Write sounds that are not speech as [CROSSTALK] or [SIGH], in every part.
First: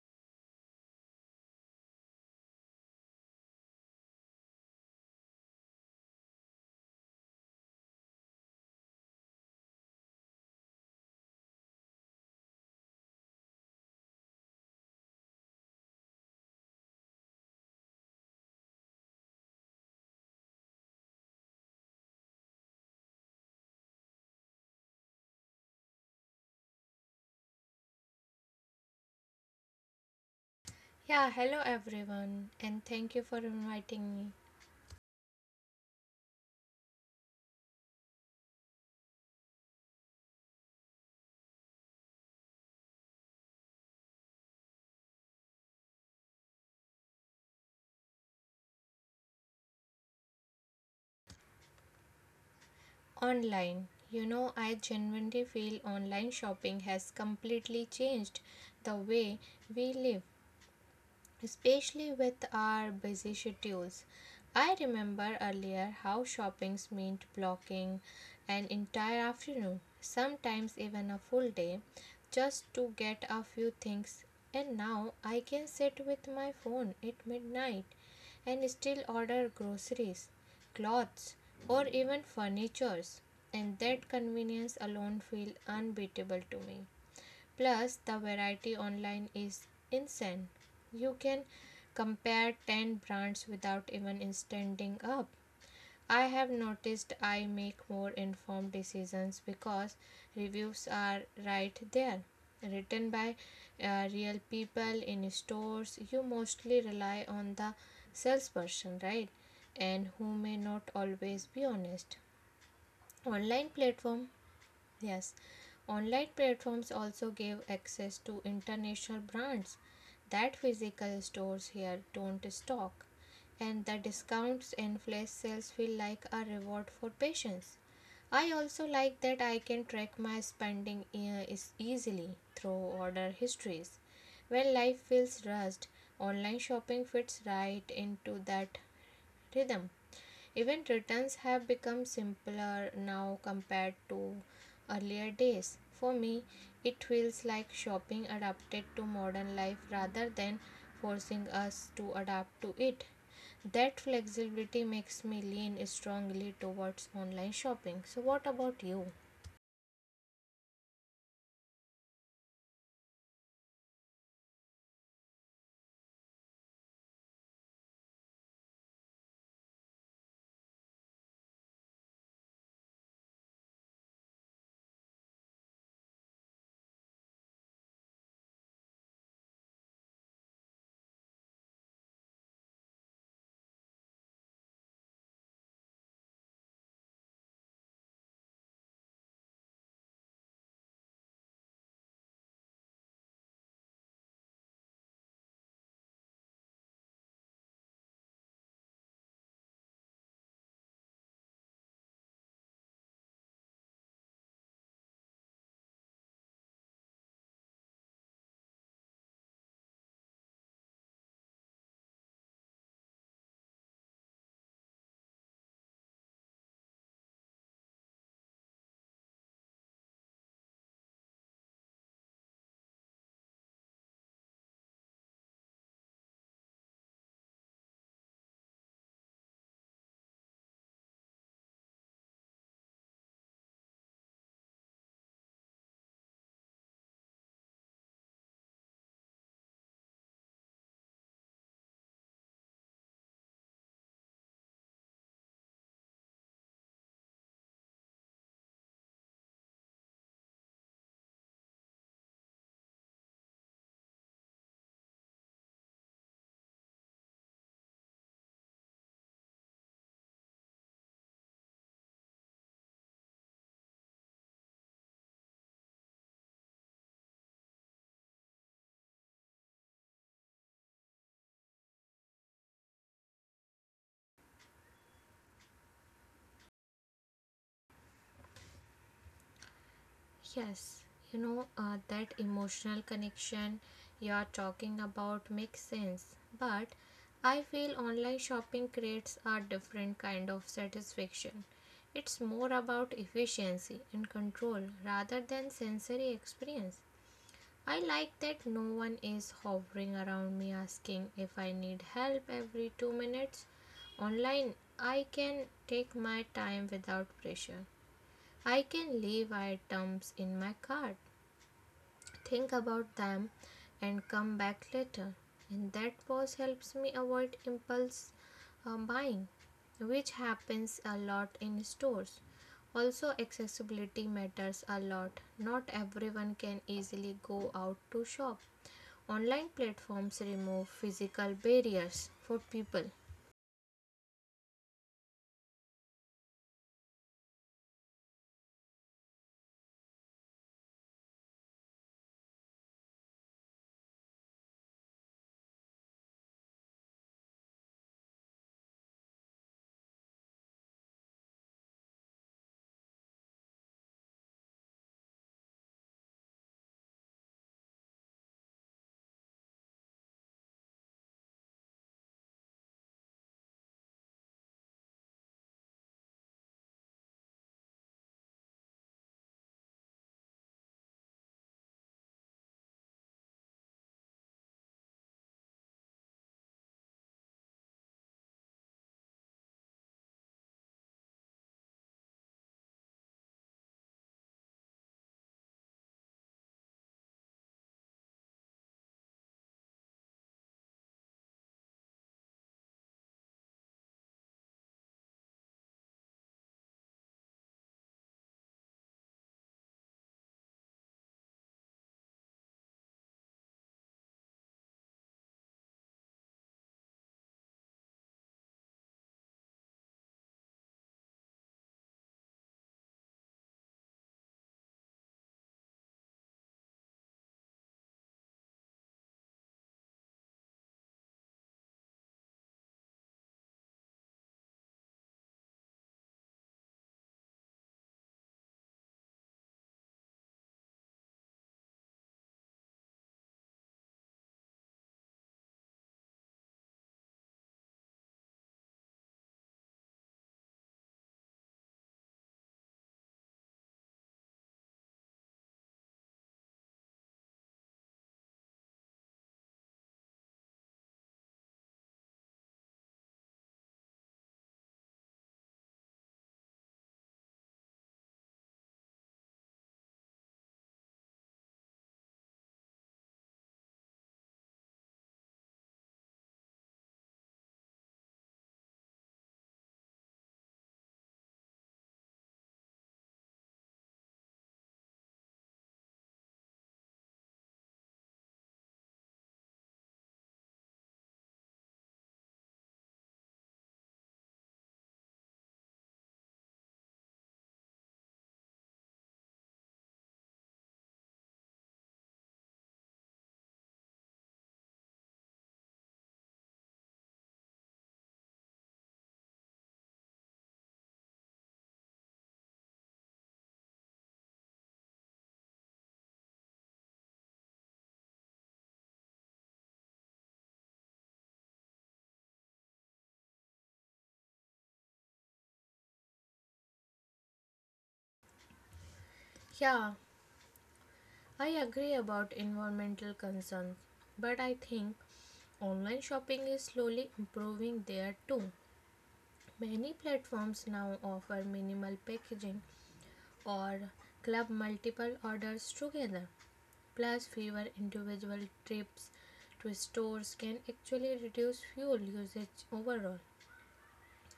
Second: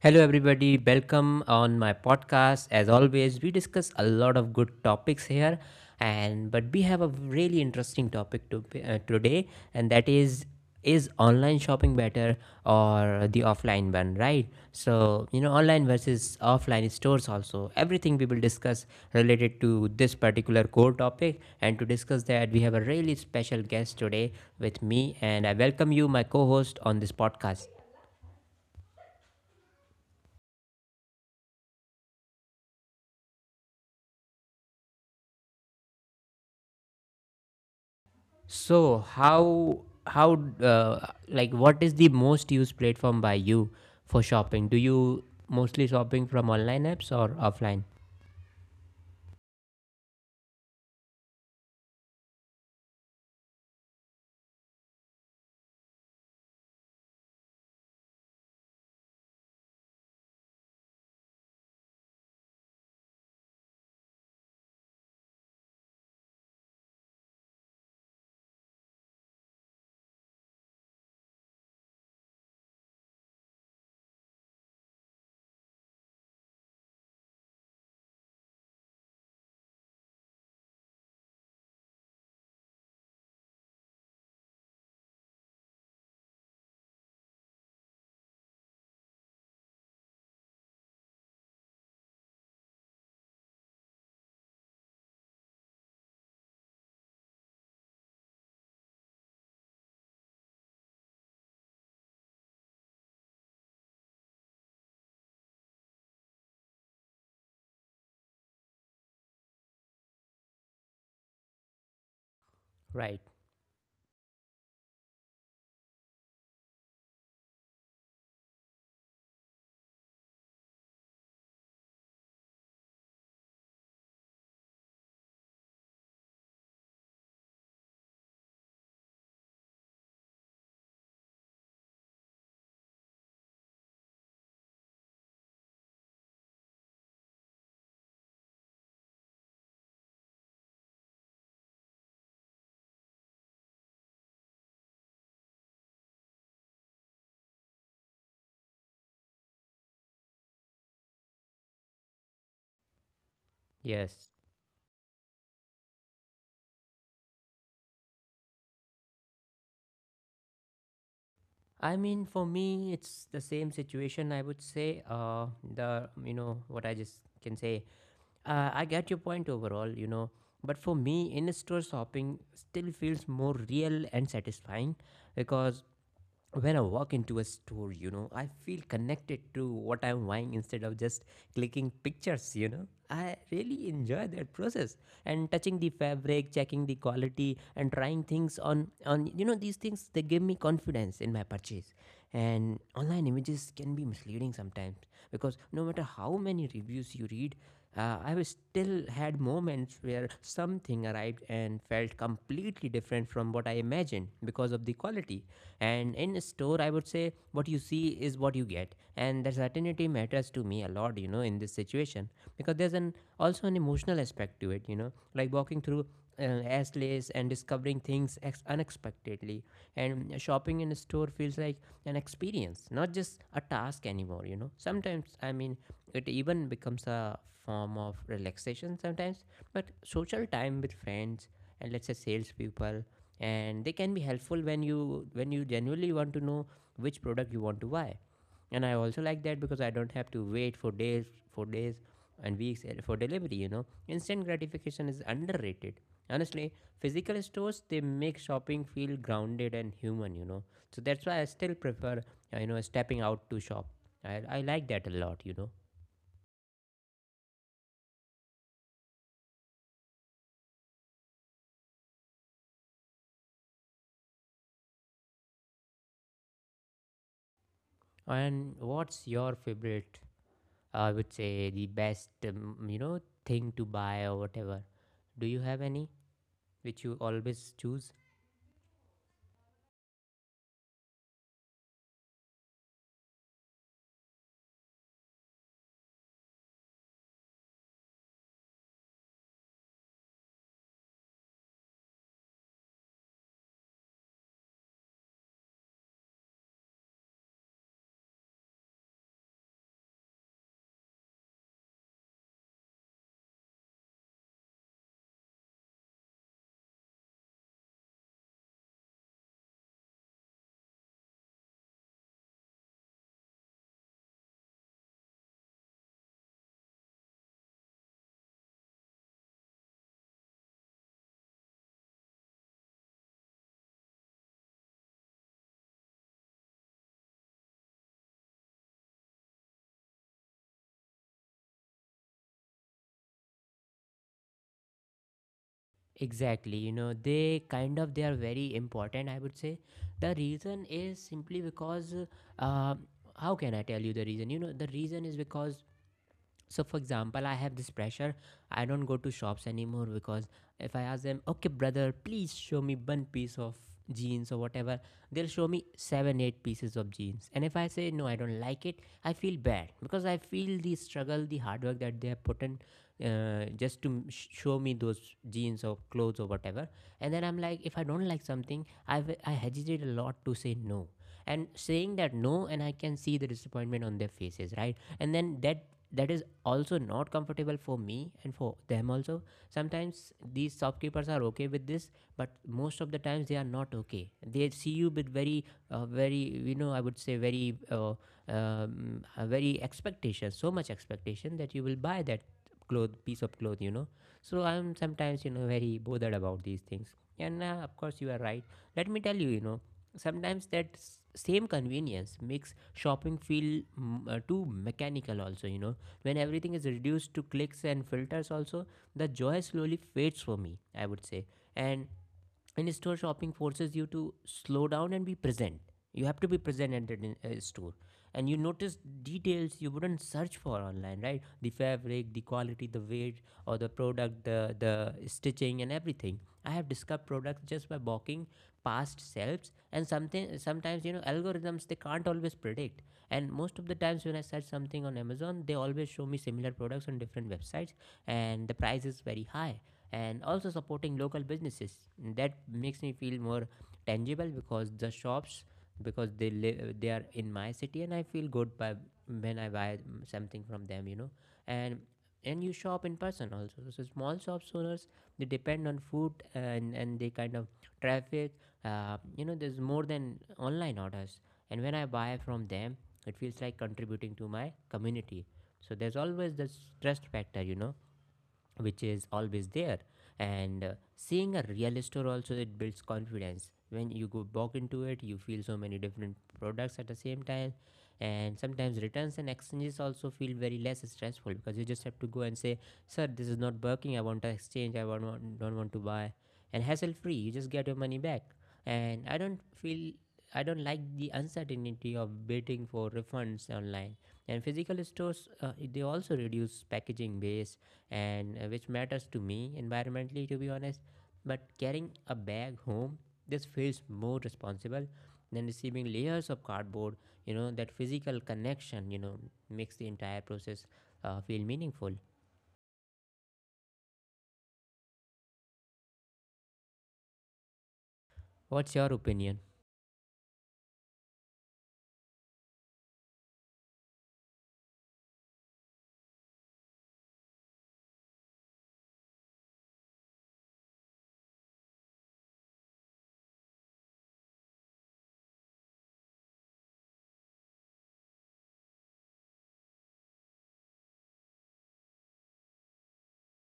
Hello, everybody. Welcome on my podcast. As always, we discuss a lot of good topics here, and but we have a really interesting topic today, and that is online shopping better or the offline one, right? So Online versus offline stores. Also, everything we will discuss related to this particular core topic, and to discuss that, we have a really special guest today with me, and I welcome you, my co-host, on this podcast. Yeah, hello everyone, and thank you for inviting me. So how like what is the most used platform by you for shopping? Do you mostly shopping from online apps or offline? Online. You know, I genuinely feel online shopping has completely changed the way we live, especially with our busy schedules. I remember earlier how shoppings meant blocking an entire afternoon, sometimes even a full day, just to get a few things. And now I can sit with my phone at midnight and still order groceries, clothes, or even furnitures. And that convenience alone feels unbeatable to me. Plus, the variety online is insane. You can compare 10 brands without even standing up. I have noticed I make more informed decisions because reviews are right there. Written by real people in stores, you mostly rely on the salesperson, right? And who may not always be honest. Online platform. Right. Yes, online platforms also give access to international brands that physical stores here don't stock, and the discounts and flash sales feel like a reward for patience. I also like that I can track my spending is easily through order histories. When life feels rushed, online shopping fits right into that rhythm. Even returns have become simpler now compared to earlier days. For me, it feels like shopping adapted to modern life rather than forcing us to adapt to it. That flexibility makes me Yes. lean strongly towards online shopping. So, what about you? I mean, for me, it's the same situation. I would say the you know what I just can say. I get your point overall. You know, but for me, in store shopping still feels more real and satisfying because when I walk into a store, you know, I feel connected to what I'm buying instead of just clicking pictures, you know. I really enjoy that process and touching the fabric, checking the quality and trying things on, you know, these things they give me confidence in my purchase. And online images can be misleading sometimes because no matter how many reviews you read, I was still had moments where something arrived and felt completely different from what I imagined because of the quality. And in a store, I would say what you see is what you get, and that certainty matters to me a lot, you know, in this situation because there's an also an emotional aspect to it, you know, like walking through Astley's and discovering things unexpectedly, and shopping in a store feels like an experience, not just a task anymore. You know, sometimes I mean, it even becomes a form of relaxation sometimes. But social time with friends and let's say salespeople, and they can be helpful when you genuinely want to know which product you want to buy. And I also like that because I don't have to wait for days for days and weeks for delivery. You know, instant gratification is underrated. Honestly, physical stores they make shopping feel grounded and human. You know, so that's why I still prefer stepping out to shop. I like that a lot, you know. And what's your favorite? I would say the best, thing to buy or whatever. Do you have any which you always choose? Yes, you know, that emotional connection you're talking about makes sense, but I feel online shopping creates a different kind of satisfaction. It's more about efficiency and control rather than sensory experience. I like that no one is hovering around me asking if I need help every 2 minutes. Online, I can take my time without pressure. I can leave items in my cart, think about them, and come back later. And that pause helps me avoid impulse buying, which happens a lot in stores. Also, accessibility matters a lot. Not everyone can easily go out to shop. Online platforms remove physical barriers for people. Exactly, you know, they kind of they are very important. I would say the reason is simply because, uh, how can I tell you the reason? You know, the reason is because so, for example, I have this pressure. I don't go to shops anymore because if I ask them, okay, brother, please show me one piece of jeans or whatever, they'll show me seven, eight pieces of jeans. And if I say, no, I don't like it, I feel bad because I feel the struggle, the hard work that they have put in just to show me those jeans or clothes or whatever. And then I'm like, if I don't like something, I hesitate a lot to say no, and saying that no, and I can see the disappointment on their faces, right? And then that is also not comfortable for me and for them also. Sometimes these shopkeepers are okay with this, but most of the times they are not okay. They see you with very very, you know, I would say very expectation, so much expectation that you will buy that cloth, piece of cloth, you know. So I'm sometimes, you know, very bothered about these things, and of course you are right. Let me tell you, you know, sometimes that same convenience makes shopping feel too mechanical also, you know, when everything is reduced to clicks and filters also, the joy slowly fades for me, I would say. And in store shopping forces you to slow down and be present. You have to be present at the store, and you notice details you wouldn't search for online, right? The fabric, the quality, the weight or the product, the stitching and everything. I have discovered products just by walking past shelves and something sometimes, you know, algorithms they can't always predict. And most of the times when I search something on Amazon, they always show me similar products on different websites, and the price is very high. And also supporting local businesses, that makes me feel more tangible because the shops, because they live, they are in my city, and I feel good by when I buy something from them, you know. and and you shop in person also, so small shops owners, they depend on food and they kind of traffic, you know, there's more than online orders. And when I buy from them, it feels like contributing to my community. So there's always this trust factor, you know, which is always there. And seeing a real store also, it builds confidence when you go back into it, you feel so many different products at the same time. And sometimes returns and exchanges also feel very less stressful, because you just have to go and say, sir, this is not working, I want to exchange, don't want to buy, and hassle free, you just get your money back. And I don't feel, I don't like the uncertainty of waiting for refunds online. And physical stores they also reduce packaging waste, and which matters to me environmentally to be honest. But carrying a bag home, this feels more responsible than receiving layers of cardboard. You know, that physical connection, you know, makes the entire process feel meaningful. What's your Yeah, opinion? I agree about environmental concerns, but I think online shopping is slowly improving there too. Many platforms now offer minimal packaging or club multiple orders together. Plus, fewer individual trips to stores can actually reduce fuel usage overall.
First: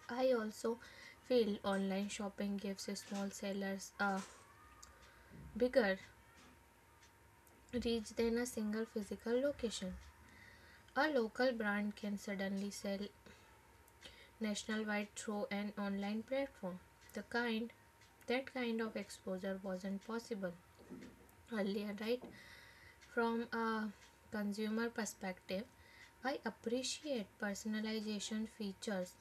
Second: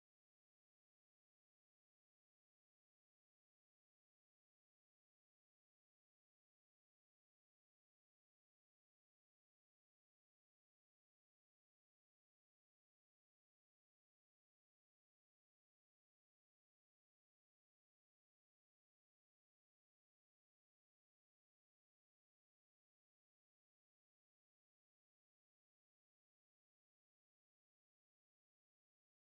I also feel online shopping gives small sellers a bigger reach than a single physical location. A local brand can suddenly sell nationwide through an online platform. The kind That kind of exposure wasn't possible earlier, right? From a consumer perspective, I appreciate personalization features.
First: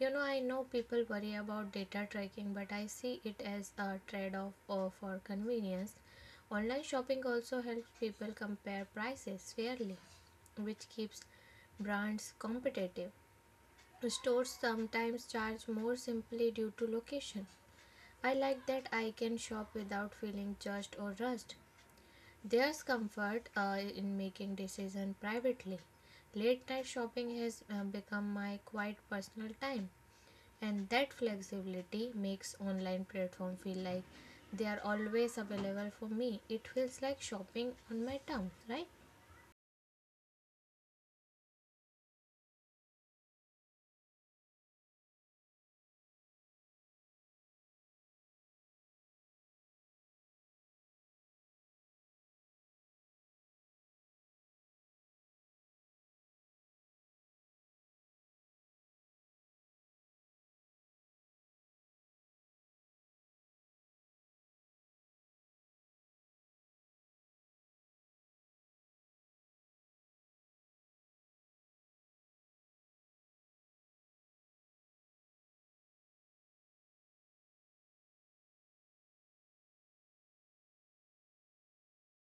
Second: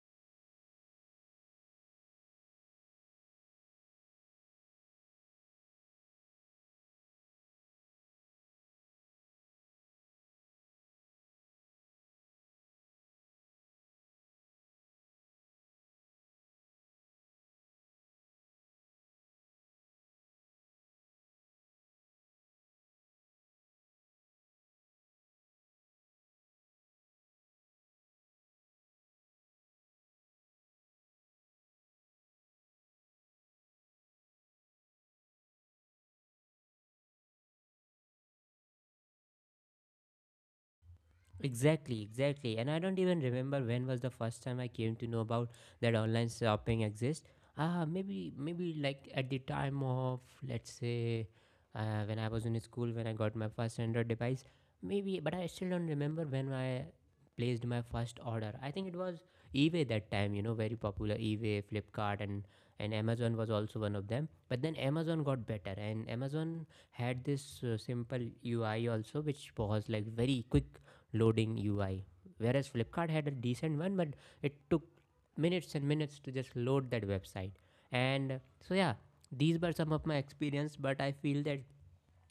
You know, I know people worry about data tracking, but I see it as a trade off for convenience. Online shopping also helps people compare prices fairly, which keeps brands competitive. Stores sometimes charge more simply due to location. I like that I can shop without feeling judged or rushed. There's comfort in making decisions privately. Late night shopping has become my quiet personal time, and that flexibility makes online platform feel like they are always available for me. It feels like shopping on my terms, right? Exactly, exactly. And I don't even remember when was the first time I came to know about that online shopping exists. Ah, maybe like at the time of let's say when I was in school, when I got my first Android device. Maybe, but I still don't remember when I placed my first order. I think it was eBay that time. You know, very popular eBay, Flipkart, and Amazon was also one of them. But then Amazon got better, and Amazon had this simple UI also, which was like very quick loading UI. Whereas Flipkart had a decent one, but it took minutes and minutes to just load that website. And so, yeah, these were some of my experience, but I feel that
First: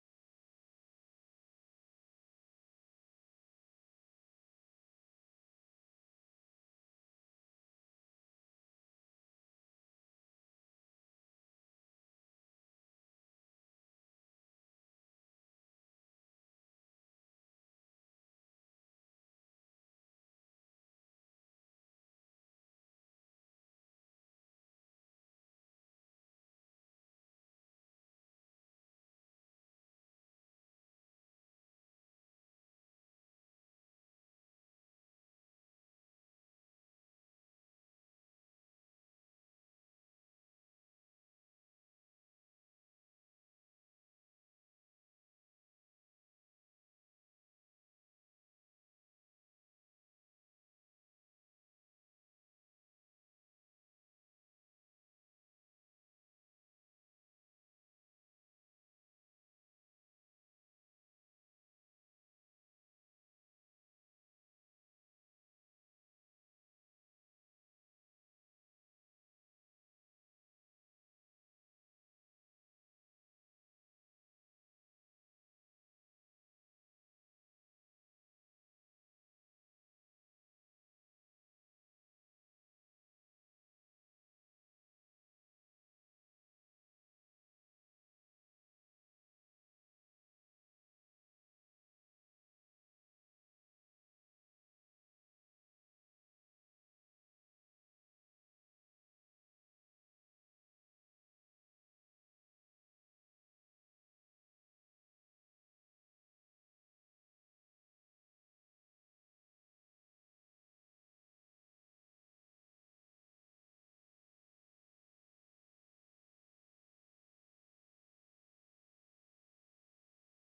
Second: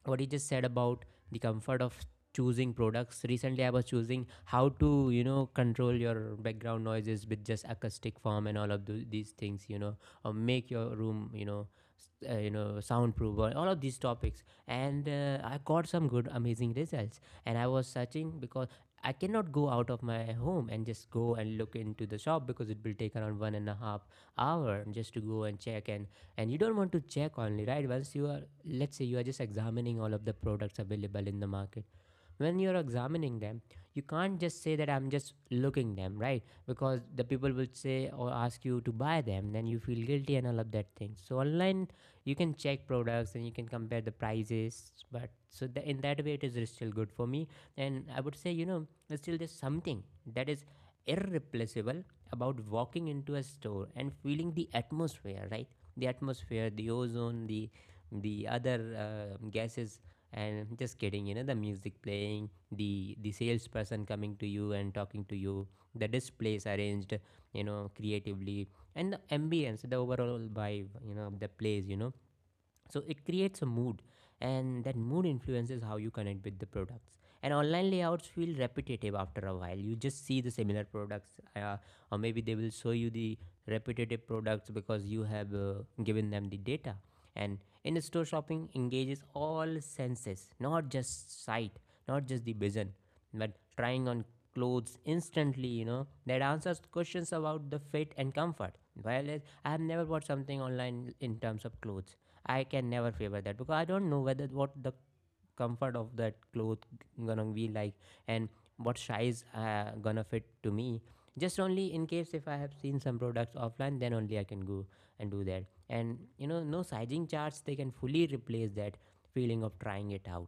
what he just said about the comfort of choosing products. Recently I was choosing how to, you know, control your background noises with just acoustic foam and all of these things, you know, or make your room, you know, you know, soundproof, or all of these topics. And I got some good amazing results, and I was searching because I cannot go out of my home and just go and look into the shop, because it will take around 1.5 hour just to go and check. And you don't want to check only, right? Once you are, let's say you are just examining all of the products available in the market, when you're examining them, you can't just say that I'm just looking them, right? Because the people will say or ask you to buy them, then you feel guilty and all of that thing. So online, you can check products and you can compare the prices, but so the, in that way it is still good for me. And I would say, you know, it's still there's something that is irreplaceable about walking into a store and feeling the atmosphere, right? The atmosphere, the ozone, the other gases, and just kidding, you know, the music playing, the salesperson coming to you and talking to you, the displays arranged, you know, creatively, and the ambience, the overall vibe, you know, of the place, you know. So it creates a mood, and that mood influences how you connect with the products. And online layouts feel repetitive after a while, you just see the similar products, uh, or maybe they will show you the repetitive products because you have given them the data. And in store shopping engages all senses, not just sight, not just the vision, but trying on clothes instantly, you know, that answers questions about the fit and comfort. While I have never bought something online in terms of clothes, I can never favor that because I don't know whether what the comfort of that cloth gonna be like and what size gonna fit to me. Just only in case if I have seen some products offline, then only I can go and do that. And you know, no sizing charts they can fully replace that feeling of trying it out.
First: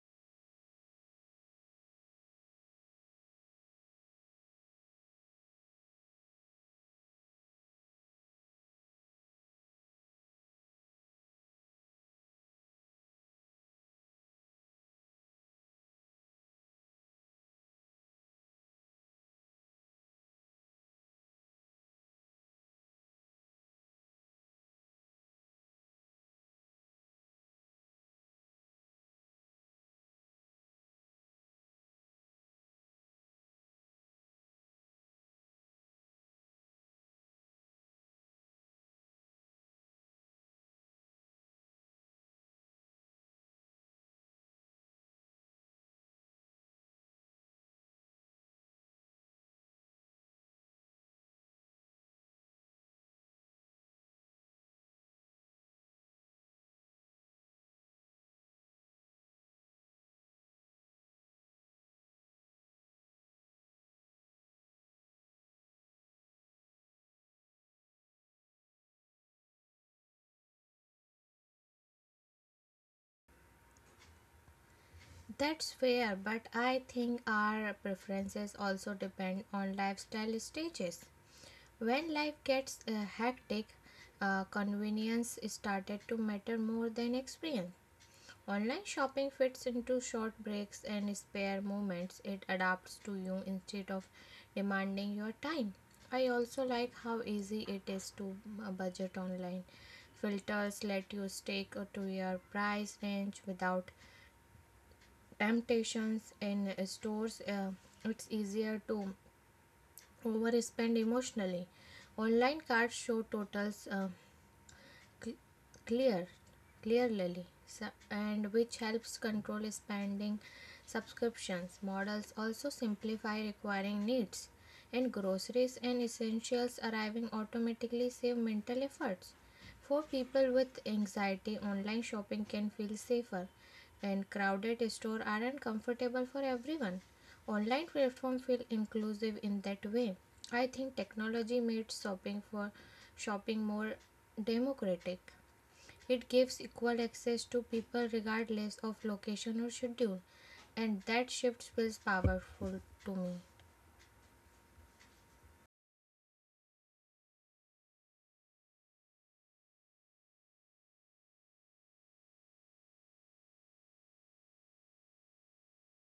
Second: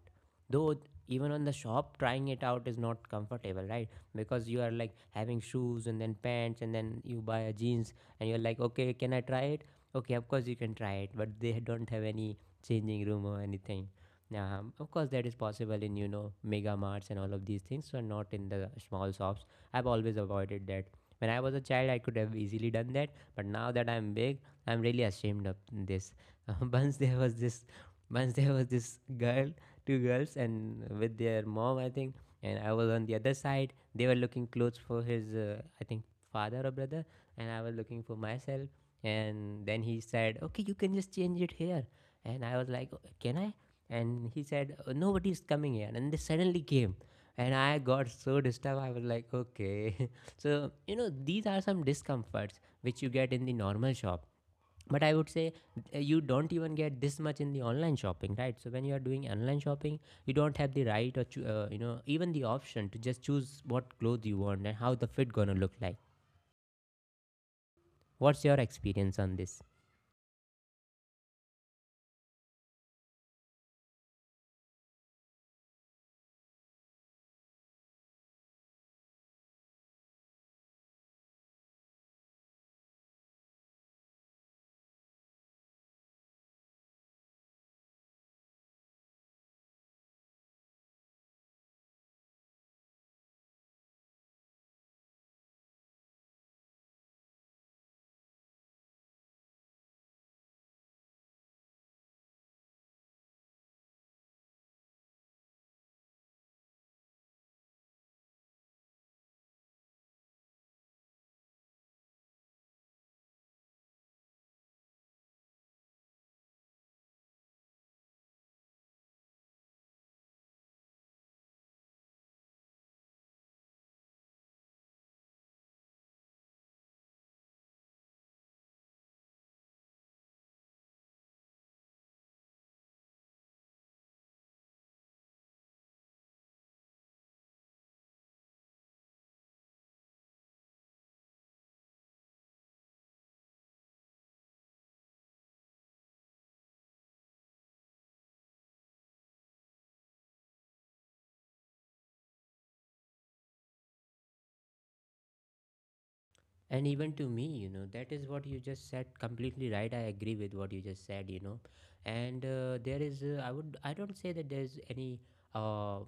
Though even on the shop, trying it out is not comfortable, right? Because you are like having shoes and then pants and then you buy a jeans and you're like, okay, can I try it? Okay, of course you can try it, but they don't have any changing room or anything. Of course, that is possible in you know mega marts and all of these things, so not in the small shops. I've always avoided that. When I was a child, I could have easily done that, but now that I'm big, I'm really ashamed of this. [LAUGHS] once there was this, Once there was this girl, two girls, and with their mom, I think, and I was on the other side. They were looking clothes for his, I think, father or brother, and I was looking for myself, and then he said, okay, you can just change it here. And I was like, can I? And he said, Nobody's coming here." And they suddenly came. And I got so disturbed. I was like, okay. [LAUGHS] So, you know, these are some discomforts which you get in the normal shop. But I would say you don't even get this much in the online shopping, right? So when you are doing online shopping, you don't have the right or you know, even the option to just choose what clothes you want and how the fit gonna look like. What's your experience on this? That's fair, but I think our preferences also depend on lifestyle stages. When life gets hectic, convenience started to matter more than experience. Online shopping fits into short breaks and spare moments. It adapts to you instead of demanding your time. I also like how easy it is to budget online. Filters let you stick to your price range without temptations in stores. It's easier to overspend emotionally. Online cards show totals, cl- clear, clearly, and which helps control spending. Subscriptions models also simplify requiring needs, and groceries and essentials arriving automatically save mental efforts. For people with anxiety, online shopping can feel safer, and crowded stores aren't comfortable for everyone. Online platforms feel inclusive in that way. I think technology made shopping for Shopping more democratic. It gives equal access to people regardless of location or schedule, and that shift feels powerful to me. And even to me, you know, that is what you just said, completely right. I agree with what you just said, you know. And there is, I don't say that there's uh,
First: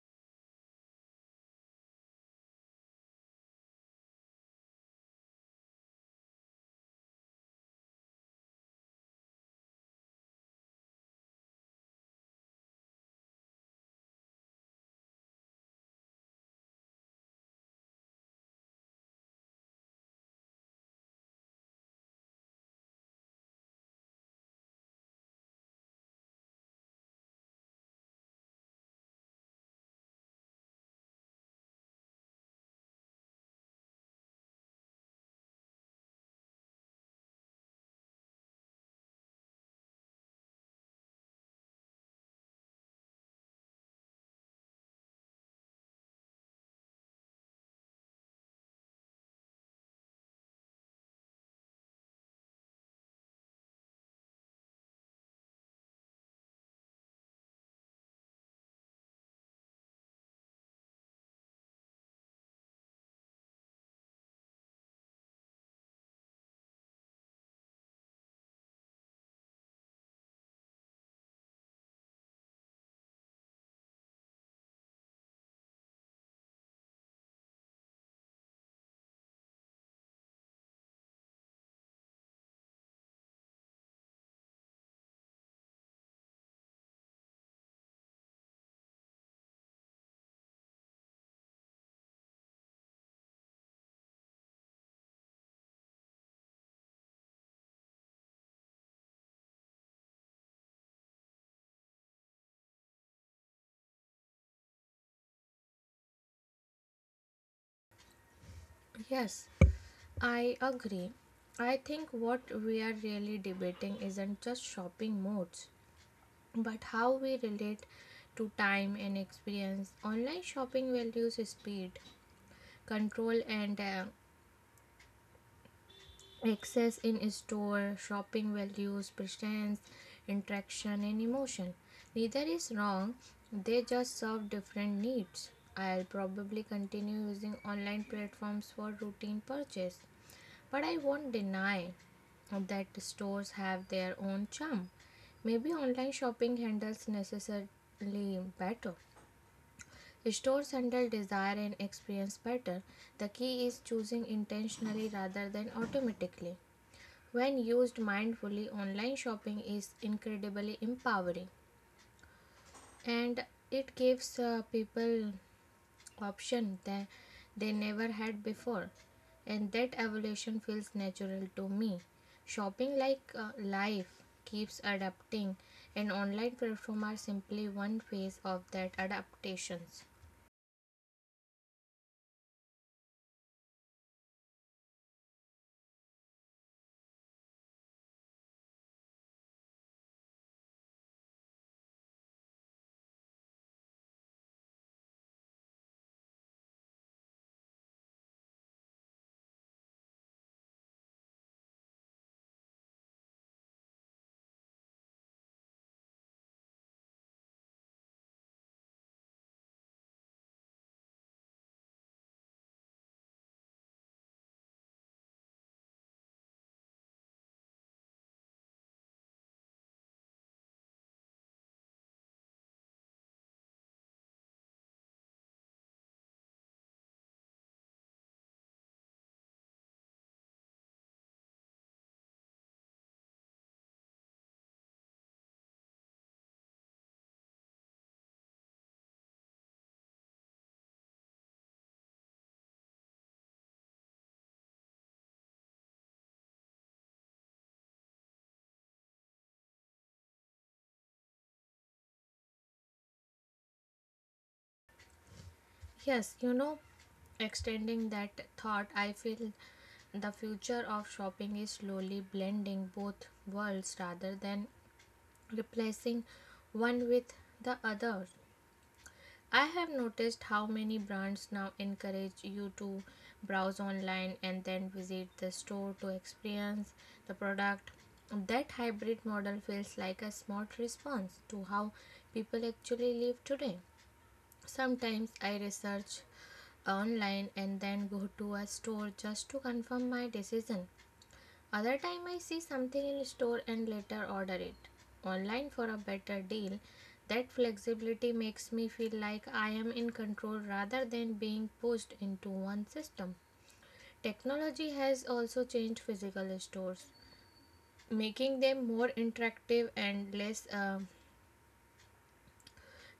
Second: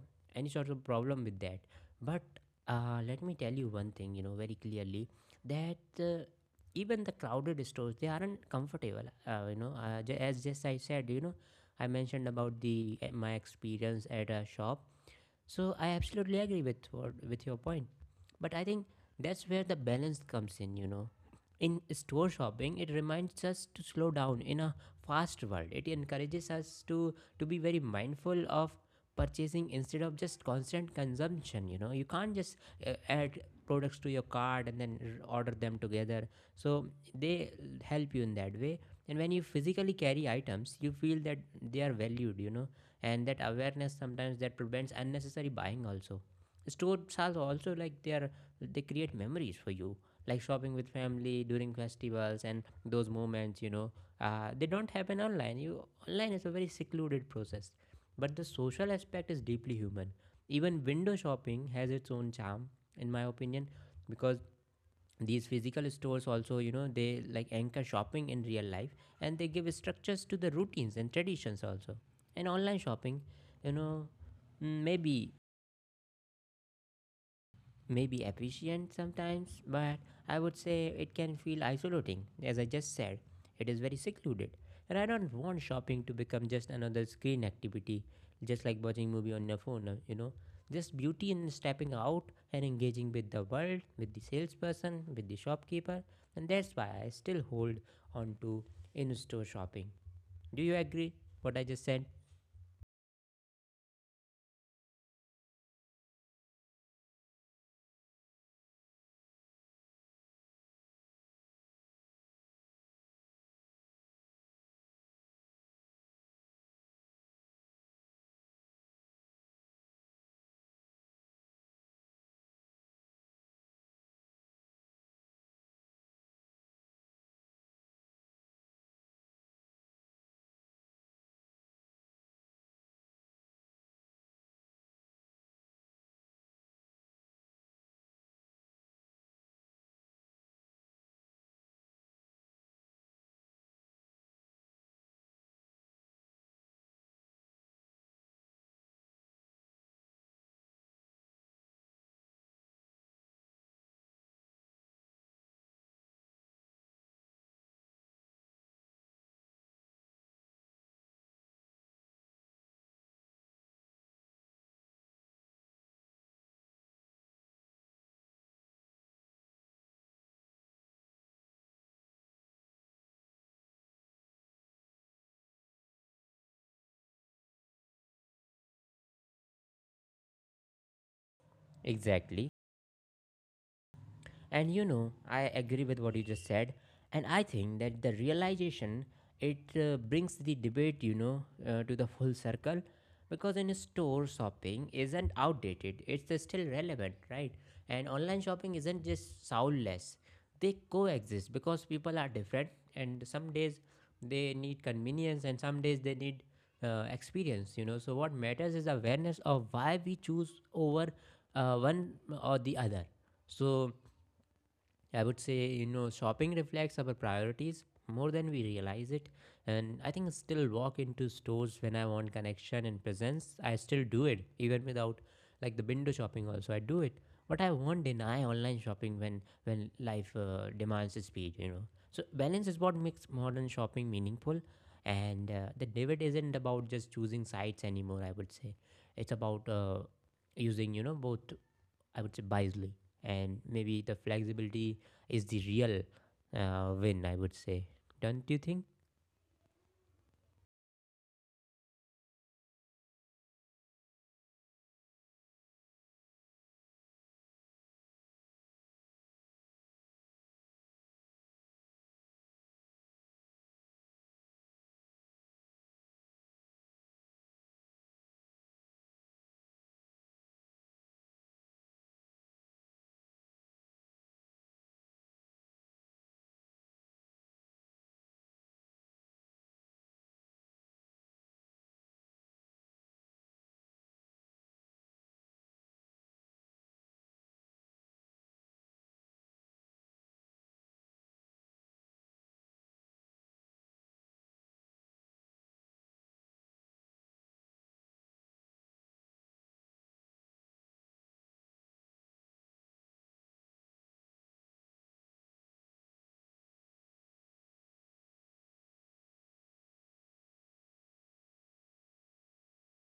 any sort of problem with that, but let me tell you one thing, you know, very clearly, that even the crowded stores, they aren't comfortable, as just I said, you know, I mentioned about the my experience at a shop. So I absolutely agree with with your point, but I think that's where the balance comes in. You know, in store shopping, it reminds us to slow down in a fast world. It encourages us to be very mindful of purchasing instead of just constant consumption. You know, you can't just add products to your cart and then order them together. So they help you in that way. And when you physically carry items, you feel that they are valued. You know, and that awareness sometimes that prevents unnecessary buying also. Stores are also like, they are, they create memories for you, like shopping with family during festivals and those moments, you know. They don't happen online. You, online is a very secluded process, but the social aspect is deeply human. Even window shopping has its own charm, in my opinion, because these physical stores also, you know, they like anchor shopping in real life, and they give structures to the routines and traditions also. And online shopping, you know, mm, maybe maybe efficient sometimes, but I would say it can feel isolating. As I just said, it is very secluded. And I don't want shopping to become just another screen activity, just like watching movie on your phone, you know. Just beauty in stepping out and engaging with the world, with the salesperson, with the shopkeeper, and that's why I still hold on to in-store shopping. Do you agree what I just said? Yes, I agree. I think what we are really debating isn't just shopping modes, but how we relate to time and experience. Online shopping values speed, control, and access in store. Shopping values presence, interaction, and emotion. Neither is wrong, they just serve different needs. I'll probably continue using online platforms for routine purchase, but I won't deny that stores have their own charm. Maybe online shopping handles necessarily better. Stores handle desire and experience better. The key is choosing intentionally rather than automatically. When used mindfully, online shopping is incredibly empowering, and it gives people option that they never had before, and that evolution feels natural to me. Shopping, like life, keeps adapting, and online platforms are simply one phase of that adaptations. Exactly. And you know, I agree with what you just said. And I think that the realization, it brings the debate, you know, to the full circle, because in store shopping isn't outdated, it's still relevant, right? And online shopping isn't just soundless; they coexist because people are different, and some days they need convenience, and some days they need experience, you know. So what matters is awareness of why we choose over one or the other. So I would say, you know, shopping reflects our priorities more than we realize it. And I think I still walk into stores when I want connection and presence. I still do it, even without, like, the window shopping also. I do it. But I won't deny online shopping when life demands speed, you know. So balance is what makes modern shopping meaningful. And the debate isn't about just choosing sites anymore, I would say. It's about using, you know, both, I would say, wisely, and maybe the flexibility is the real win, I would say. Don't you think? Yes, you know, extending that thought, I feel the future of shopping is slowly blending both worlds rather than replacing one with the other. I have noticed how many brands now encourage you to browse online and then visit the store to experience the product. That hybrid model feels like a smart response to how people actually live today. Sometimes I research online and then go to a store just to confirm my decision. Other time I see something in store and later order it online for a better deal. That flexibility makes me feel like I am in control rather than being pushed into one system. Technology has also changed physical stores, making them more interactive and less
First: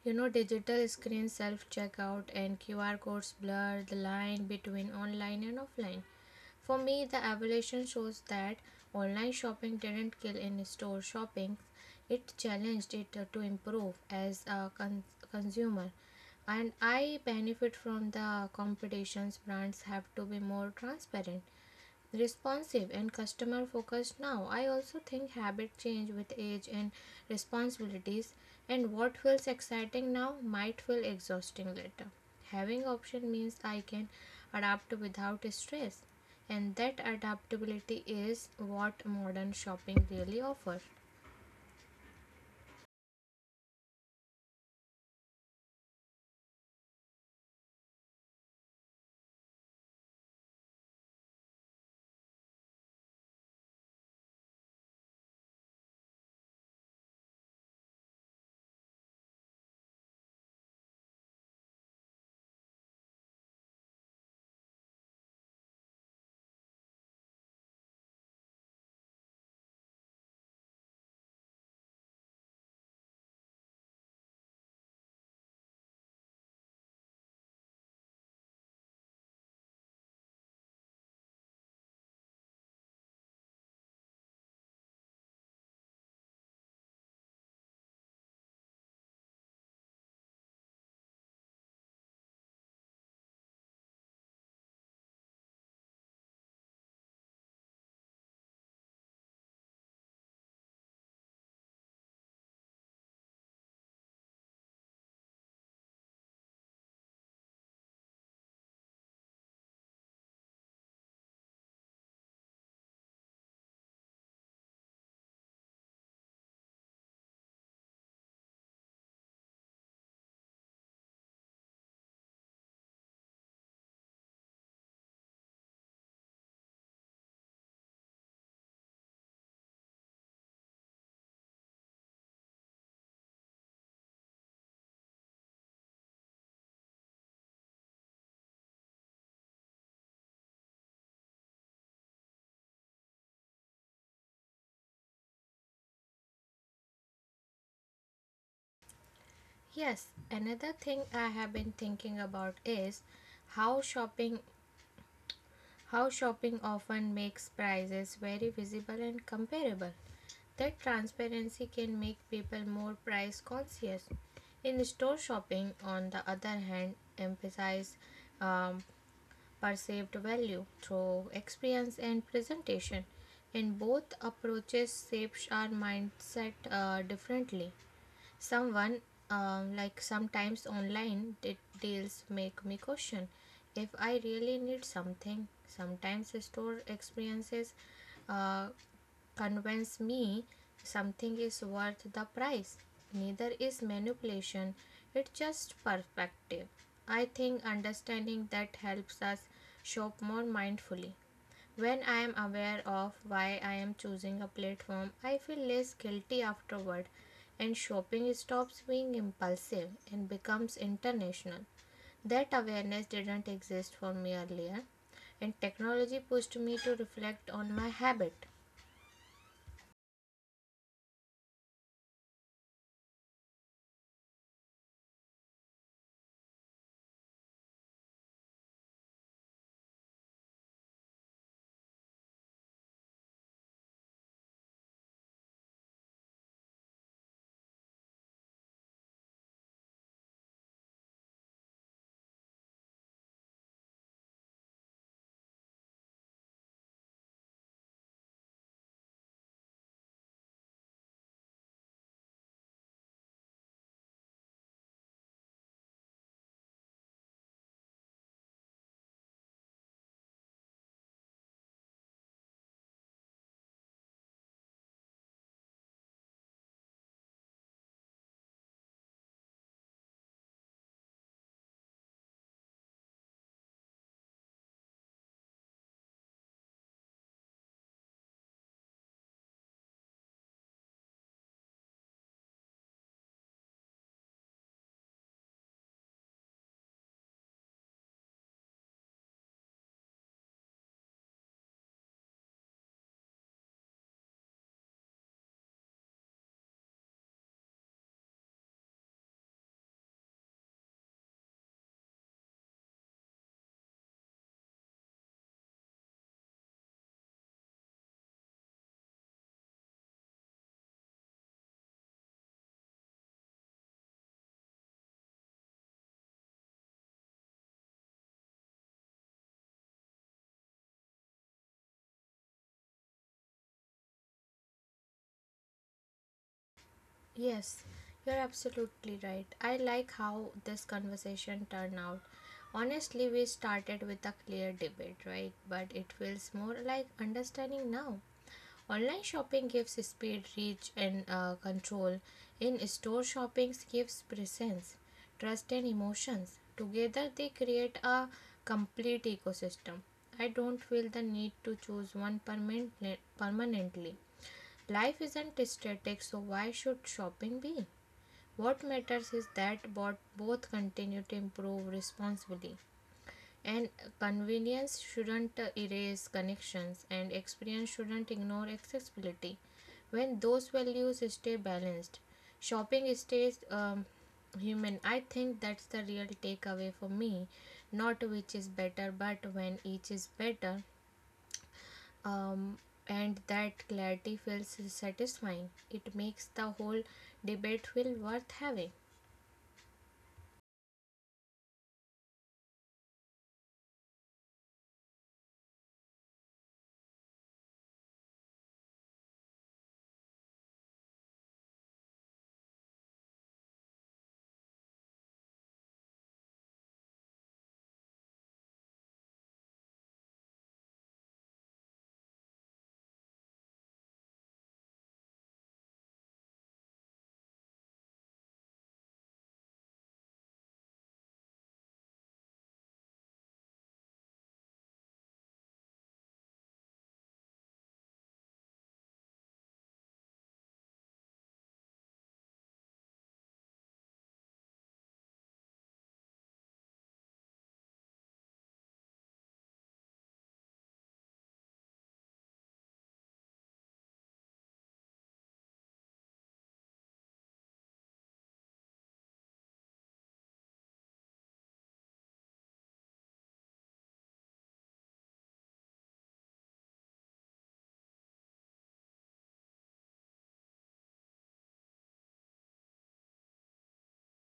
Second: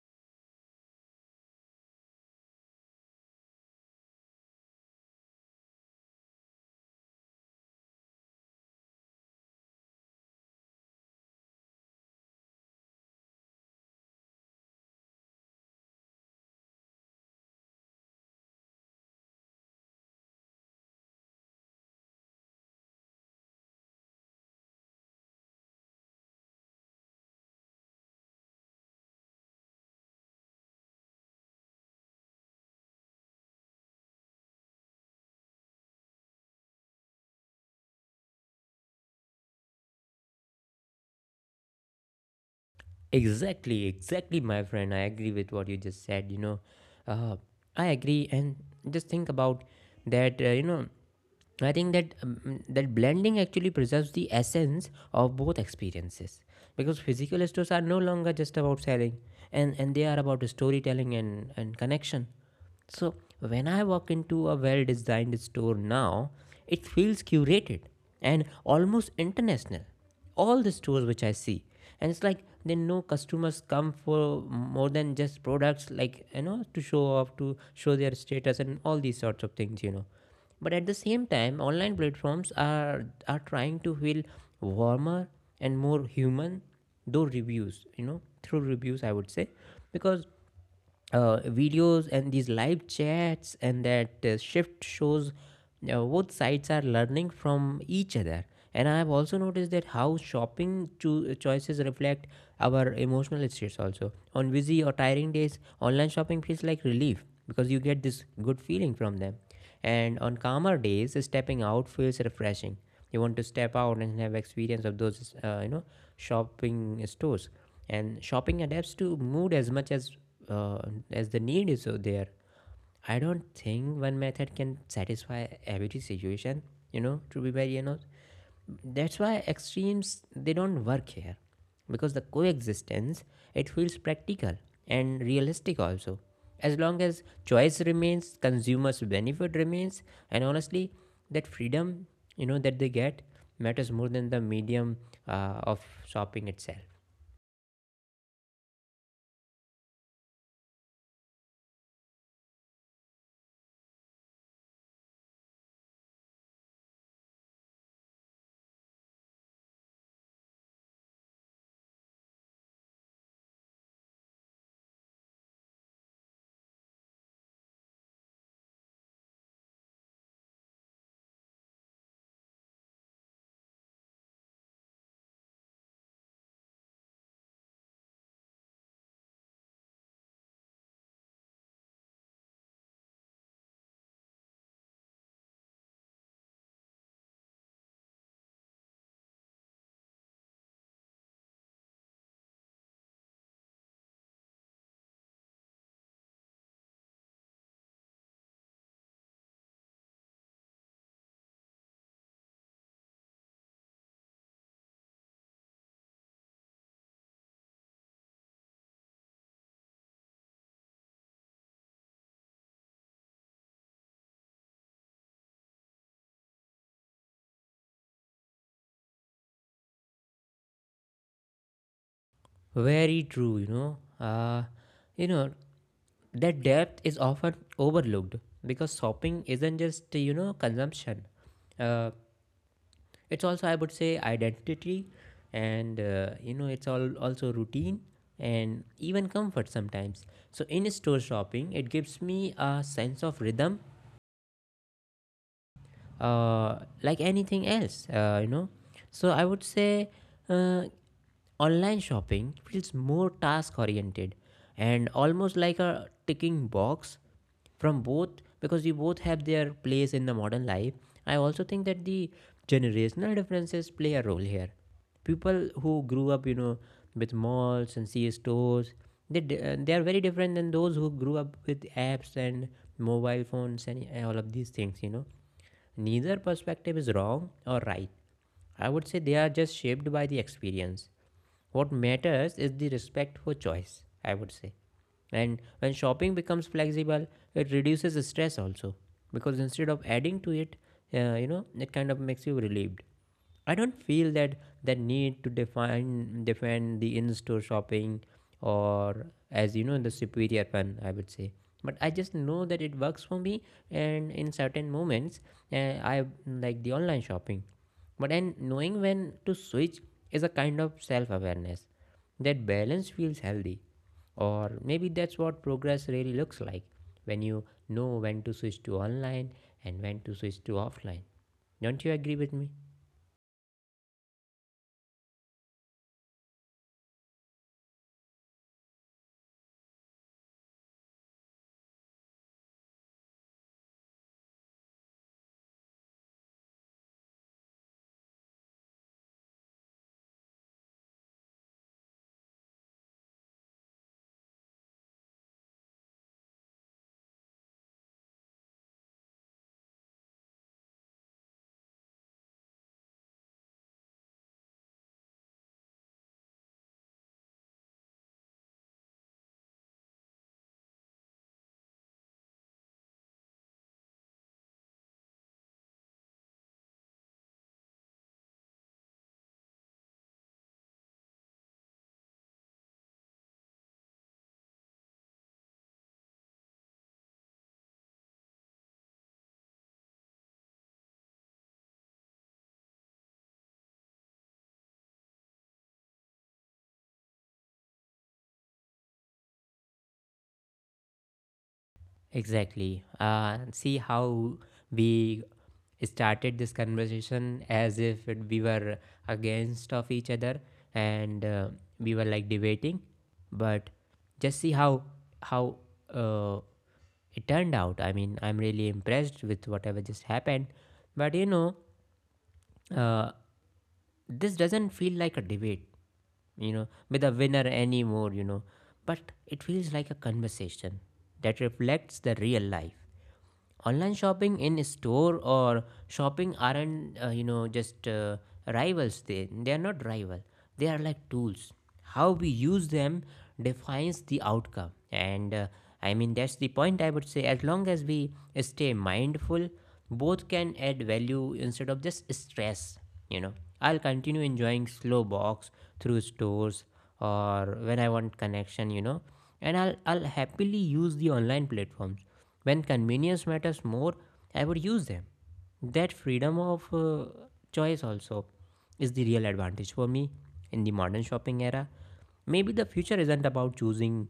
you know, digital screen self checkout and QR codes blur the line between online and offline. For me, the evolution shows that online shopping didn't kill in store shopping, it challenged it to improve as a consumer. And I benefit from the competitions, brands have to be more transparent, responsive and customer focused now. I also think habit change with age and responsibilities, and what feels exciting now might feel exhausting later. Having option means I can adapt without stress, and that adaptability is what modern shopping really offers. Exactly, exactly, my friend. I agree with what you just said. You know, uh, I agree, and just think about that. You know, I think that that blending actually preserves the essence of both experiences, because physical stores are no longer just about selling, and they are about storytelling and connection. So when I walk into a well designed store now, it feels curated and almost international. All the stores which I see, and it's like they know customers come for more than just products, like, you know, to show off, to show their status, and all these sorts of things, you know. But at the same time, online platforms are trying to feel warmer and more human, though reviews, you know, through reviews, I would say, because videos and these live chats and that shift shows both sides are learning from each other. And I have also noticed that how shopping choices reflect our emotional states also. On busy or tiring days, online shopping feels like relief because you get this good feeling from them, and on calmer days, stepping out feels refreshing. You want to step out and have experience of those, you know, shopping stores. And shopping adapts to mood as much uh, as the need is so there. I don't think one method can satisfy every situation. You know, to be very honest, that's why extremes, they don't work here, because the coexistence, it feels practical and realistic also. As long as choice remains, consumers benefit remains. And honestly, that freedom, you know, that they get matters more than the medium of shopping itself. Yes, another thing I have been thinking about is how shopping how shopping often makes prices very visible and comparable. That transparency can make people more price conscious. In store shopping, on the other hand, emphasize um, perceived value through experience and presentation. In both approaches, shapes our mindset differently. Someone Like sometimes online deals make me question if I really need something. Sometimes store experiences uh, convince me something is worth the price. Neither is manipulation, it's just perspective. I think understanding that helps us shop more mindfully. When I am aware of why I am choosing a platform, I feel less guilty afterward, and shopping stops being impulsive and becomes international. That awareness didn't exist for me earlier, and technology pushed me to reflect on my habit. Very true, you know. You know, that depth is often overlooked, because shopping isn't just, you know, consumption. uh, it's also, I would say, identity, and you know, it's all also routine and even comfort sometimes. So in store shopping, it gives me a sense of rhythm, uh, like anything else, you know. So I would say, uh, online shopping feels more task oriented and almost like a ticking box from both, because we both have their place in the modern life. I also think that the generational differences play a role here. People who grew up, you know, with malls and sea stores, they are very different than those who grew up with apps and mobile phones and all of these things, you know. Neither perspective is wrong or right. I would say they are just shaped by the experience. What matters is the respect for choice, I would say. And when shopping becomes flexible, it reduces stress also, because instead of adding to it, you know, it kind of makes you relieved. I don't feel that that need to define defend the in-store shopping, or, as you know, the superior fun, I would say. But I just know that it works for me, and in certain moments, I like the online shopping. But and knowing when to switch is a kind of self-awareness. That balance feels healthy. Or maybe that's what progress really looks like, when you know when to switch to online and when to switch to offline. Don't you agree with me? Yes, you're absolutely right. I like how this conversation turned out. Honestly, we started with a clear debate, right? But it feels more like understanding now. Online shopping gives speed, reach, and control. In store shopping gives presence, trust, and emotions. Together, they create a complete ecosystem. I don't feel the need to choose one permanently. Life isn't static, so why should shopping be? What matters is that both continue to improve responsibly. And convenience shouldn't erase connections, and experience shouldn't ignore accessibility. When those values stay balanced, shopping stays human. I think that's the real takeaway for me. Not which is better, but when each is better, um, and that clarity feels satisfying. It makes the whole debate feel worth having. Exactly. See how we started this conversation as if we were against of each other, and we were like debating, but just see how how uh, it turned out. I mean, I'm really impressed with whatever just happened. But you know, uh, this doesn't feel like a debate, you know, with a winner anymore, you know, but it feels like a conversation that reflects the real life. Online shopping, in store or shopping aren't, you know, just rivals. They are not rival, they are like tools. How we use them defines the outcome. And I mean, that's the point, I would say. As long as we stay mindful, both can add value instead of just stress, you know. I'll continue enjoying slow box through stores or when I want connection, you know, and I'll happily use the online platforms when convenience matters more, I would use them. That freedom of choice also is the real advantage for me in the modern shopping era. Maybe the future isn't about choosing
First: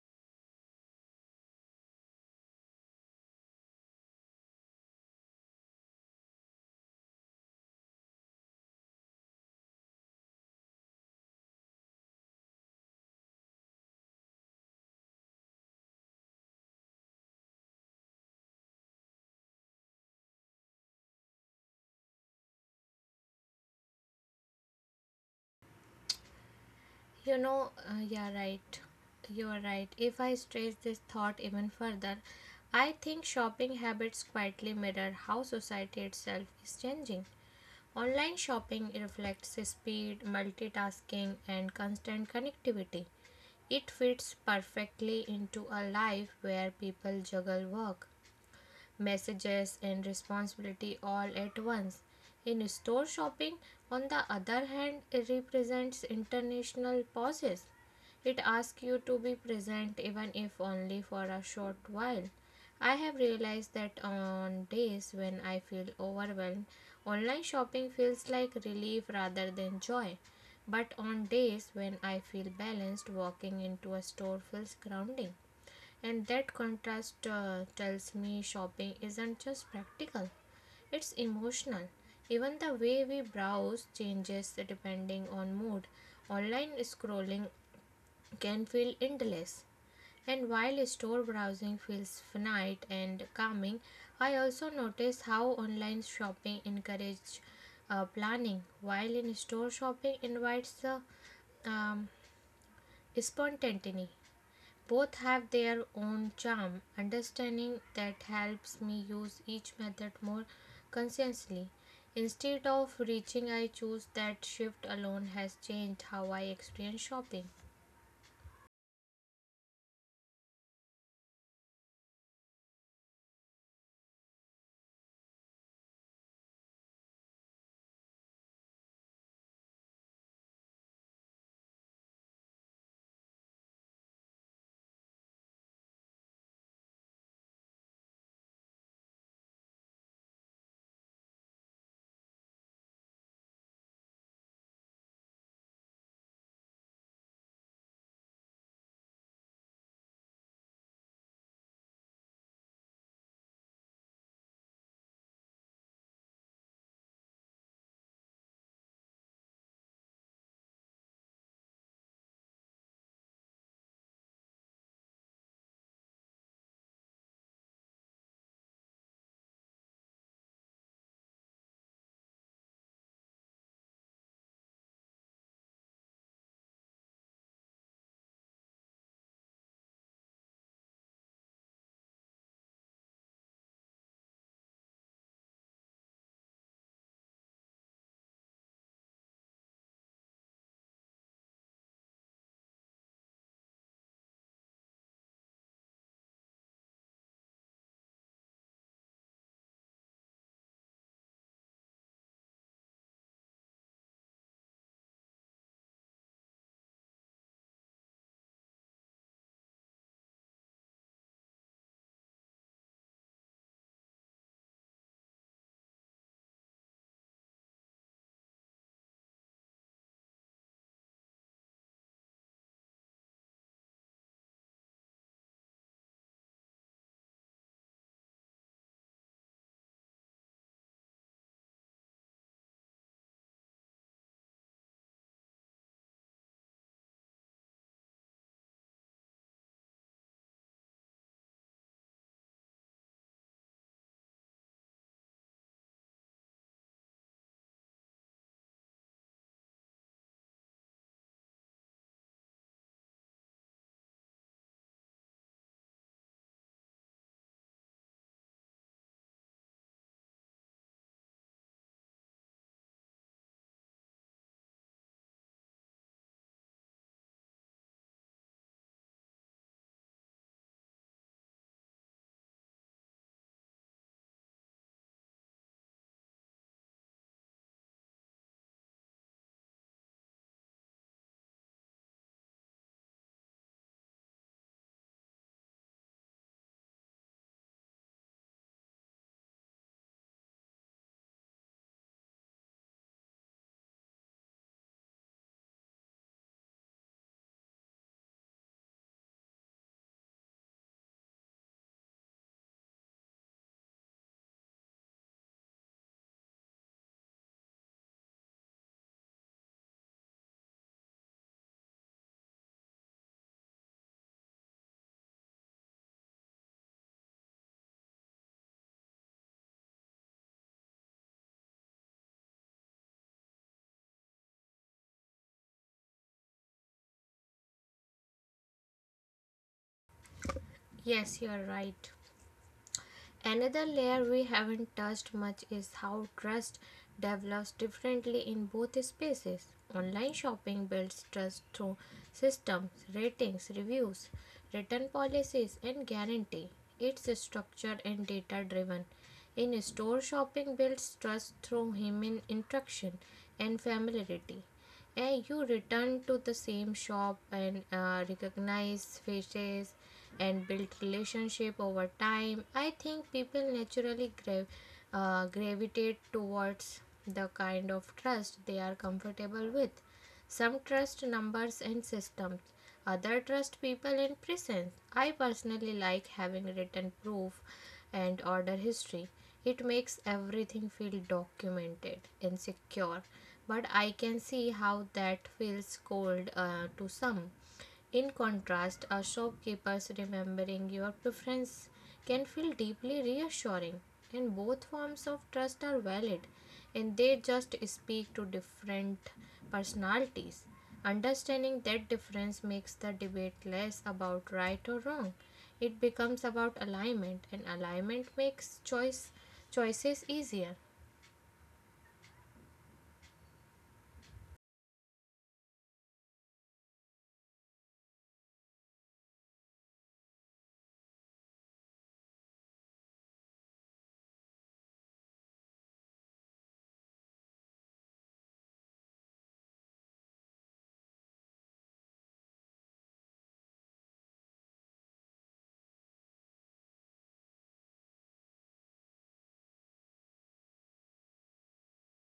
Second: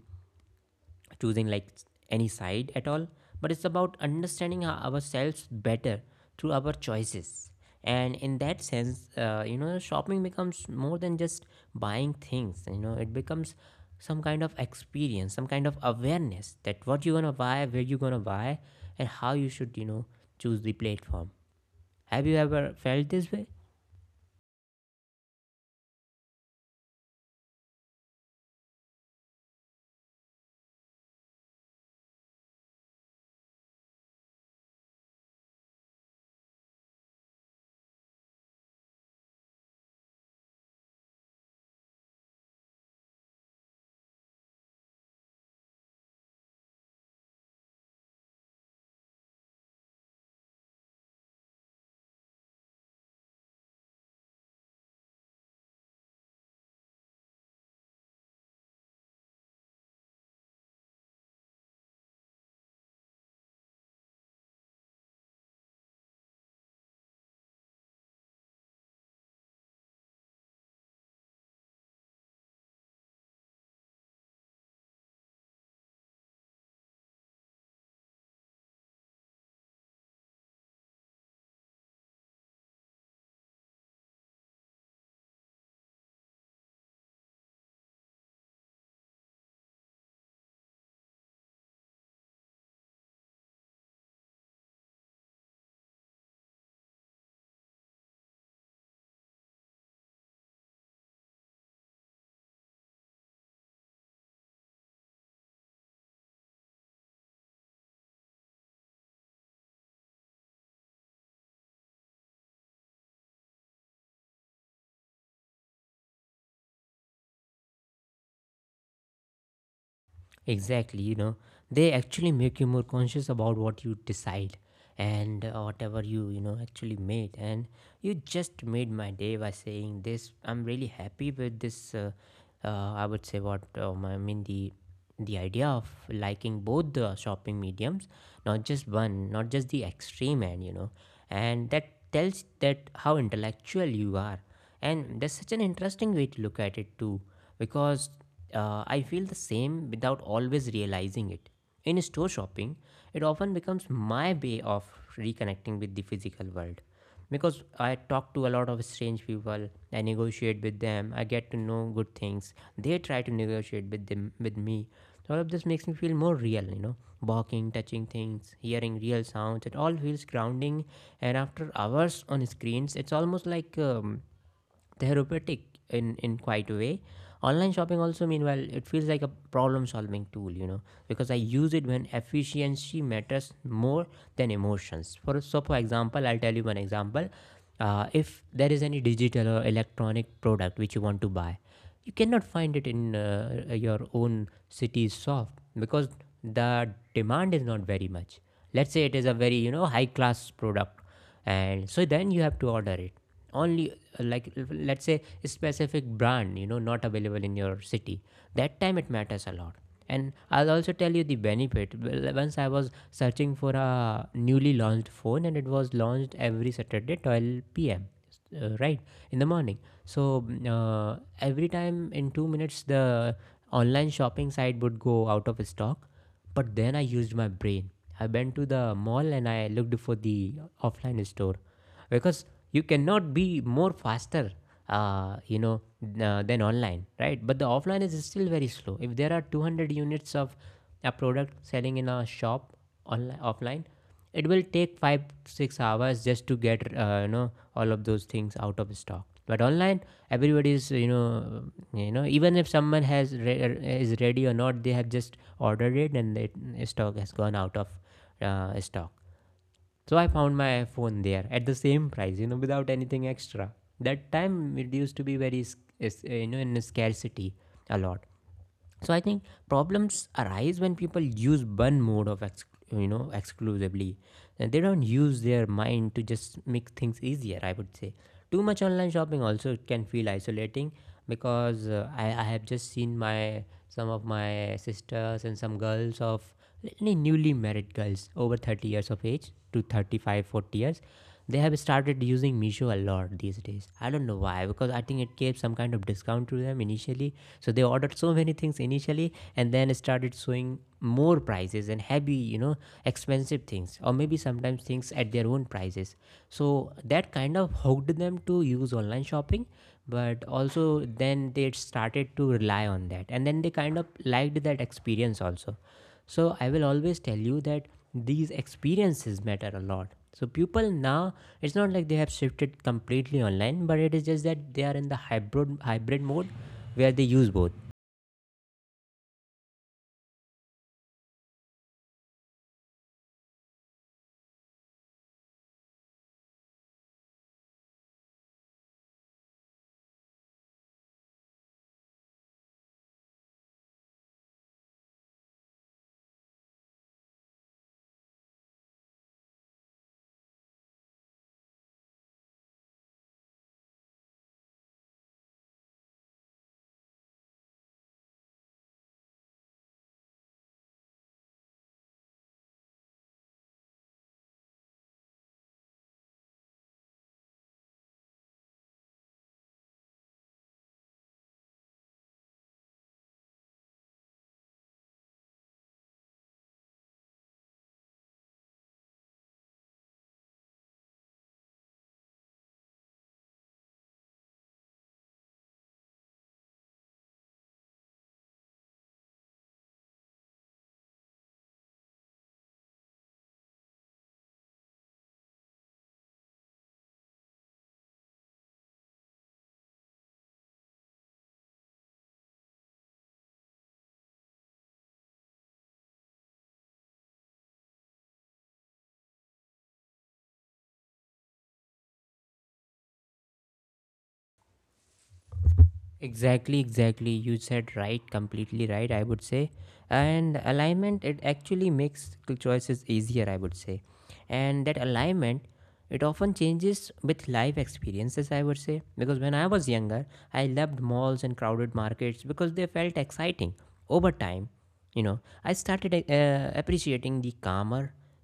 choosing like any side at all, but it's about understanding ourselves better through our choices. And in that sense, shopping becomes more than just buying things. It becomes some kind of experience, some kind of awareness that what you're gonna buy, where you're gonna buy, and how you should, choose the platform. Have you ever felt this way? You know, you're right. If I stretch this thought even further, I think shopping habits quietly mirror how society itself is changing. Online shopping reflects speed, multitasking, and constant connectivity. It fits perfectly into a life where people juggle work, messages, and responsibility all at once. In store shopping, on the other hand, it represents international pauses. It asks you to be present even if only for a short while. I have realized that on days when I feel overwhelmed, online shopping feels like relief rather than joy. But on days when I feel balanced, walking into a store feels grounding. And that contrast tells me shopping isn't just practical, it's emotional. Even the way we browse changes depending on mood. Online scrolling can feel endless. And while store browsing feels finite and calming, I also notice how online shopping encourages planning, while in store shopping invites the um, spontaneity. Both have their own charm. Understanding that helps me use each method more consciously. Instead of reaching, I choose that shift alone has changed how I experience shopping. Exactly, you know, they actually make you more conscious about what you decide, and whatever you, you know actually made. And you just made my day by saying this. I'm really happy with this. I would say what I mean, the idea of liking both the shopping mediums, not just one, not just the extreme end, you know, and that tells that how intellectual you are. And that's such an interesting way to look at it too, because I feel the same without always realizing it. In store shopping, it often becomes my way of reconnecting with the physical world, because I talk to a lot of strange people, I negotiate with them, I get to know good things. They try to negotiate with them with me. All of this makes me feel more real, you know, walking, touching things, hearing real sounds. It all feels grounding, and after hours on screens, it's almost like therapeutic in quite a way. Online shopping also, meanwhile, it feels like a problem solving tool, you know, because I use it when efficiency matters more than emotions. For example, I'll tell you one example. If there is any digital or electronic product which you want to buy, you cannot find it in your own city's soft, because the demand is not very much. Let's say it is a very, you know, high class product, and so then you have to order it only, like let's say a specific brand, you know, not available in your city. That time it matters a lot. And I'll also tell you the benefit. Well, once I was searching for a newly launched phone, and it was launched every saturday 12 p.m. Right in the morning. So every time in 2 minutes the online shopping site would go out of stock. But then I used my brain, I went to the mall, and I looked for the offline store, because you cannot be more faster, uh, you know than online, right? But the offline is still very slow. If there are 200 units of a product selling in a shop, online offline, it will take 5 6 hours just to get, all of those things out of stock. But online, everybody is, you know, even if someone has is ready or not, they have just ordered it, and it stock has gone out of stock. So I found my phone there at the same price, you know, without anything extra. That time it used to be very you know, in scarcity a lot. So I think problems arise when people use one mode of you know, exclusively, and they don't use their mind to just make things easier, I would say. Too much online shopping also can feel isolating, because I have just seen my, some of my sisters and some girls of, many newly married girls over 30 years of age to 35, 40 years, they have started using Meesho a lot these days. I don't know why, because I think it gave some kind of discount to them initially. So they ordered so many things initially, and then started showing more prices and heavy, you know, expensive things, or maybe sometimes things at their own prices. So that kind of hooked them to use online shopping, but also then they started to rely on that, and then they kind of liked that experience also. So I will always tell you that these experiences matter a lot. So people now, it's not like they have shifted completely online, but it is just that they are in the hybrid mode where they use both. Yes, you are right. Another layer we haven't touched much is how trust develops differently in both spaces. Online shopping builds trust through systems, ratings, reviews, return policies, and guarantee. It's structured and data driven. In store shopping builds trust through human interaction and familiarity, and you return to the same shop and recognize faces and build relationship over time. I think people naturally gravitate towards the kind of trust they are comfortable with. Some trust numbers and systems, other trust people and presence. I personally like having written proof and order history. It makes everything feel documented and secure, but I can see how that feels cold to some. In contrast, a shopkeeper's remembering your preference can feel deeply reassuring, and both forms of trust are valid, and they just speak to different personalities. Understanding that difference makes the debate less about right or wrong. It becomes about alignment, and alignment makes choices easier. Exactly, exactly. You said right, completely right, I would say. And alignment, it actually makes choices easier, I would say. And that alignment, it often changes with life experiences, I would say. Because when I was younger, I loved malls and crowded markets because they felt exciting. Over time, you know, I started appreciating the calmer,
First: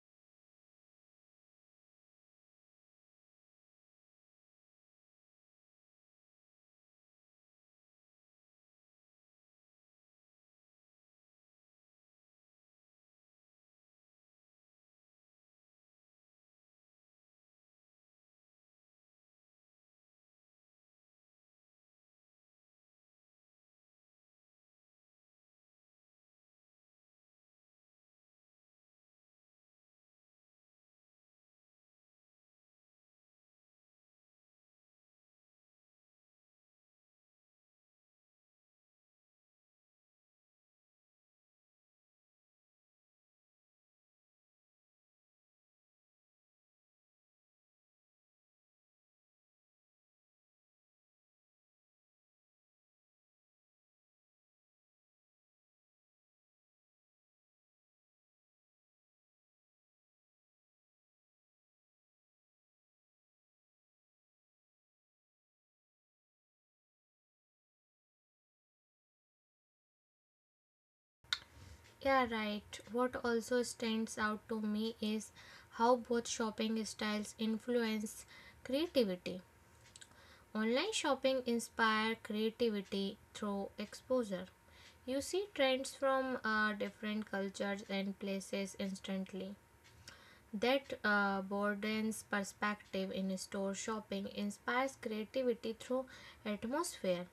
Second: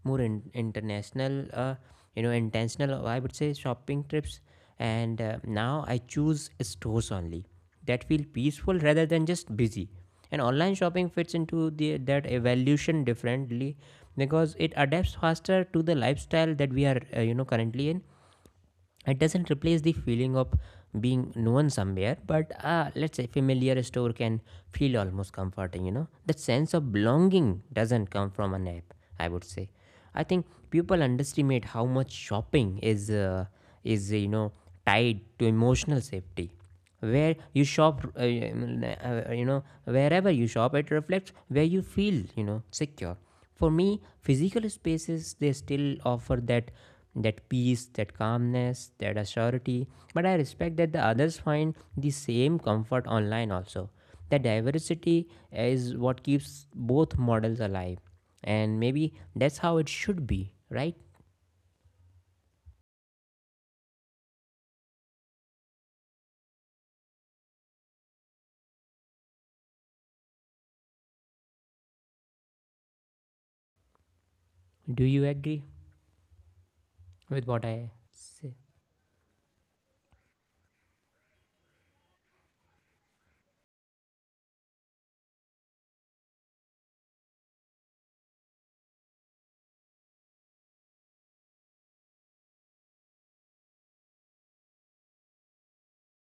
more international, you know, intentional, I would say, shopping trips. And now I choose stores only that feel peaceful rather than just busy. And online shopping fits into that evolution differently, because it adapts faster to the lifestyle that we are, currently in. It doesn't replace the feeling of being known somewhere, but let's say familiar store can feel almost comforting, you know, that sense of belonging doesn't come from an app, I would say. I think people underestimate how much shopping is, you know, tied to emotional safety. Where you shop, wherever you shop, it reflects where you feel, you know, secure. For me, physical spaces, they still offer that, that peace, that calmness, that assurity. But I respect that the others find the same comfort online also. That diversity is what keeps both models alive. And maybe that's how it should be, right? Yeah, right. What also stands out to me is how both shopping styles Do you influence agree creativity. with what I Online say? shopping inspire creativity through exposure. You see trends from different cultures and places instantly. That Borden's perspective in store shopping inspires creativity through atmosphere.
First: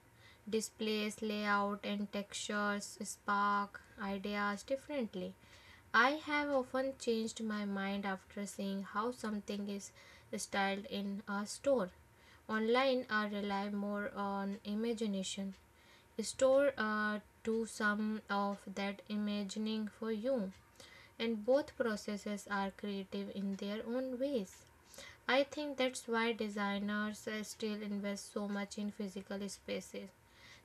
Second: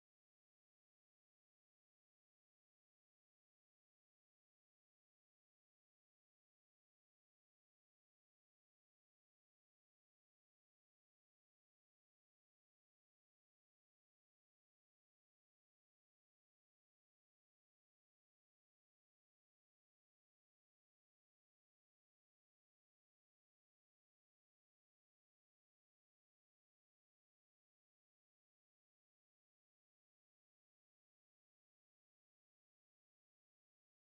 Displays, layout, and textures spark ideas differently. I have often changed my mind after seeing how something is styled in a store. Online, I rely more on imagination. Store do some of that imagining for you, and both processes are creative in their own ways. I think that's why designers still invest so much in physical spaces.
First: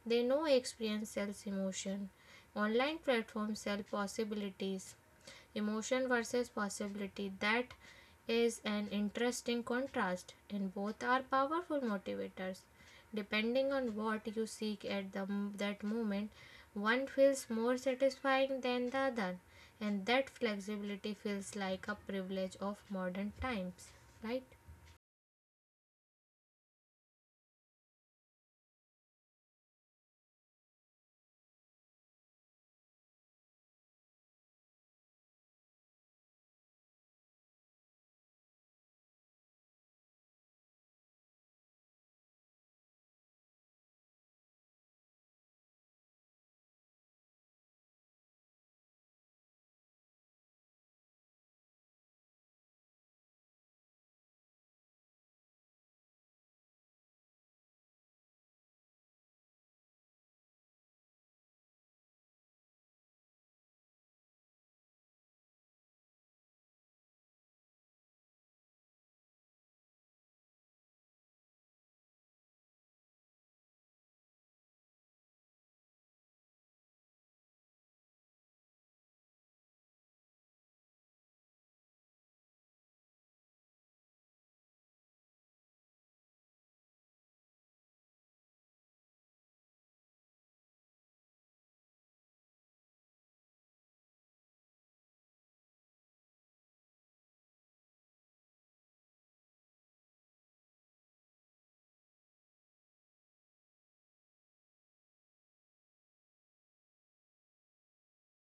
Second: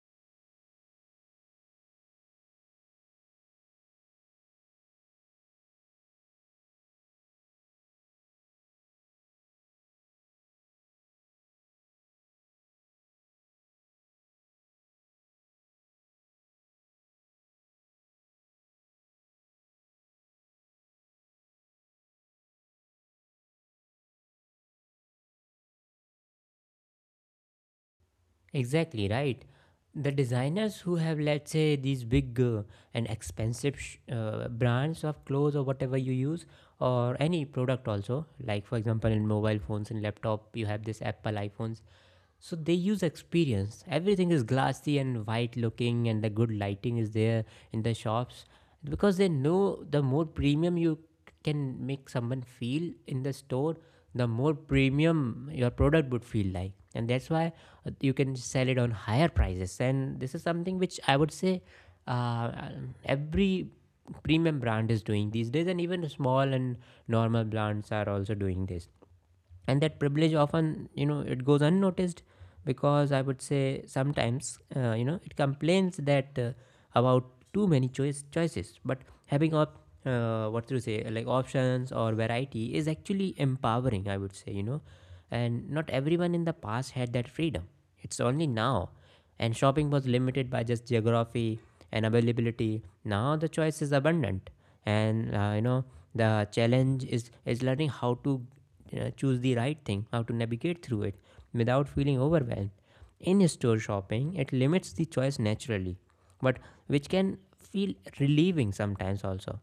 They know experience sells emotion. Online platforms sell possibilities. Emotion versus possibility. That is an interesting contrast, and both are powerful motivators. Depending on what you seek at that moment, one feels more satisfying than the other, and that flexibility feels like a privilege of modern times, right? Exactly right. The designers who have, let's say, these big and expensive brands of clothes or whatever you use, or any product also, like for example, in mobile phones and laptop, you have this Apple iPhones. So they use experience. Everything is glassy and white looking, and the good lighting is there in the shops, because they know the more premium you can make someone feel in the store, the more premium your product would feel like, and that's why you can sell it on higher prices. And this is something which I would say, uh, every premium brand is doing these days, and even small and normal brands are also doing this. And that privilege often, you know, it goes unnoticed, because I would say sometimes, you know, it complains that, about too many choices. But having up what to say, like options or variety is actually empowering, I would say, you know. And not everyone in the past had that freedom, it's only now. And shopping was limited by just geography and availability. Now the choice is abundant, and the challenge is learning how to choose the right thing, how to navigate through it without feeling overwhelmed. In store shopping, it limits the choice naturally, but which can feel relieving sometimes also.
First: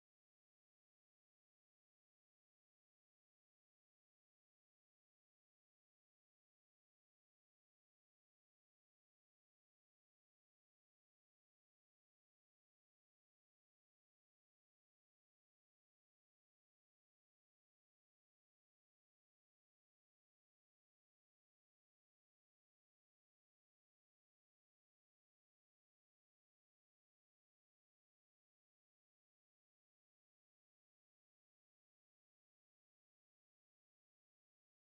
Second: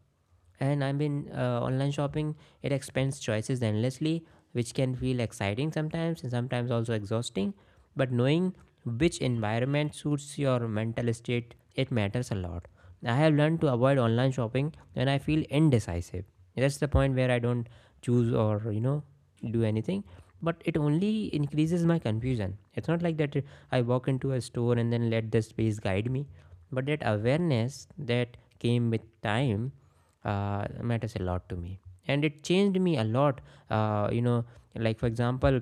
And I mean, online shopping, it expands choices endlessly, which can feel exciting sometimes and sometimes also exhausting. But knowing which environment suits your mental state, it matters a lot. I have learned to avoid online shopping when I feel indecisive. That's the point where I don't choose, or you know, do anything. But it only increases my confusion. It's not like that I walk into a store and then let the space guide me, but that awareness that came with time, matters a lot to me, and it changed me a lot. uh, you know like for example,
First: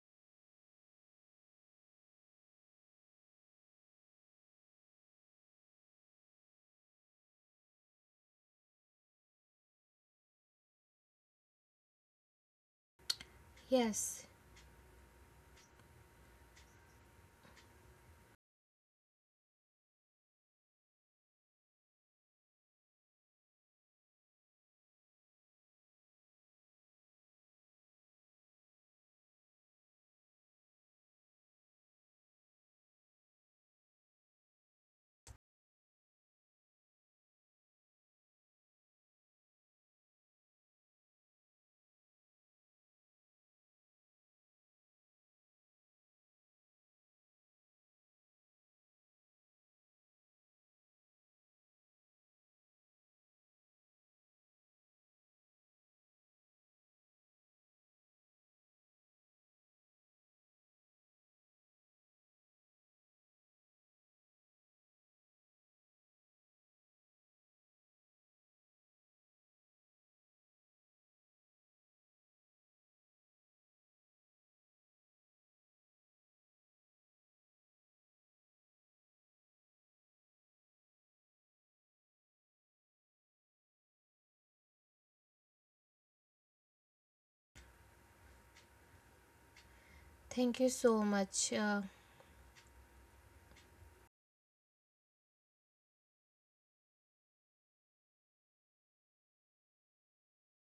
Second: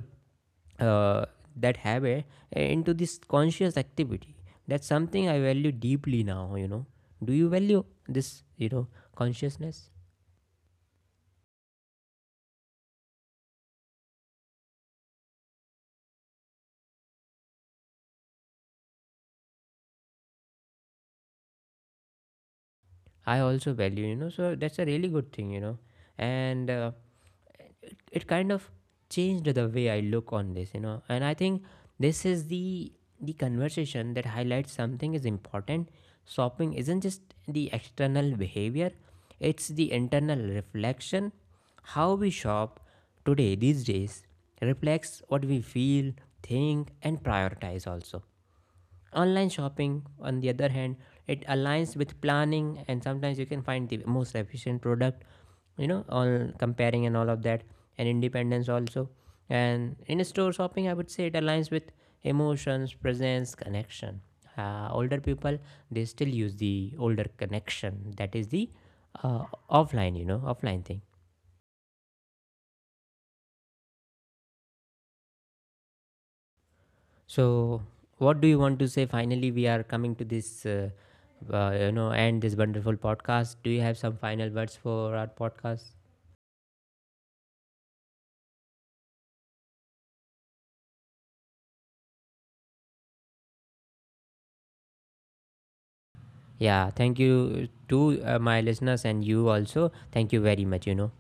uh, that habit, into this conscious activity, that's something I value deeply now, you know. Do you value this, you know, consciousness? Yes, I also value, you know, so that's a really good thing, you know. And it kind of changed the way I look on this, you know. And I think this is the conversation that highlights something is important. Shopping isn't just the external behavior, it's the internal reflection. How we shop today these days reflects what we feel, think and prioritize also. Online shopping, on the other hand, it aligns with planning, and sometimes you can find the most efficient product, you know, all comparing and all of that, and independence also. And in store shopping, I would say it aligns with emotions, presence, connection. Older people, they still use the older connection, that is the, uh, offline, you know, offline thing. So, what do you want to say? Finally, we are coming to this, end this wonderful podcast. Do you have some final words for our podcast? thank you so much. Yeah, thank you to my listeners and you also. Thank you very much, you know.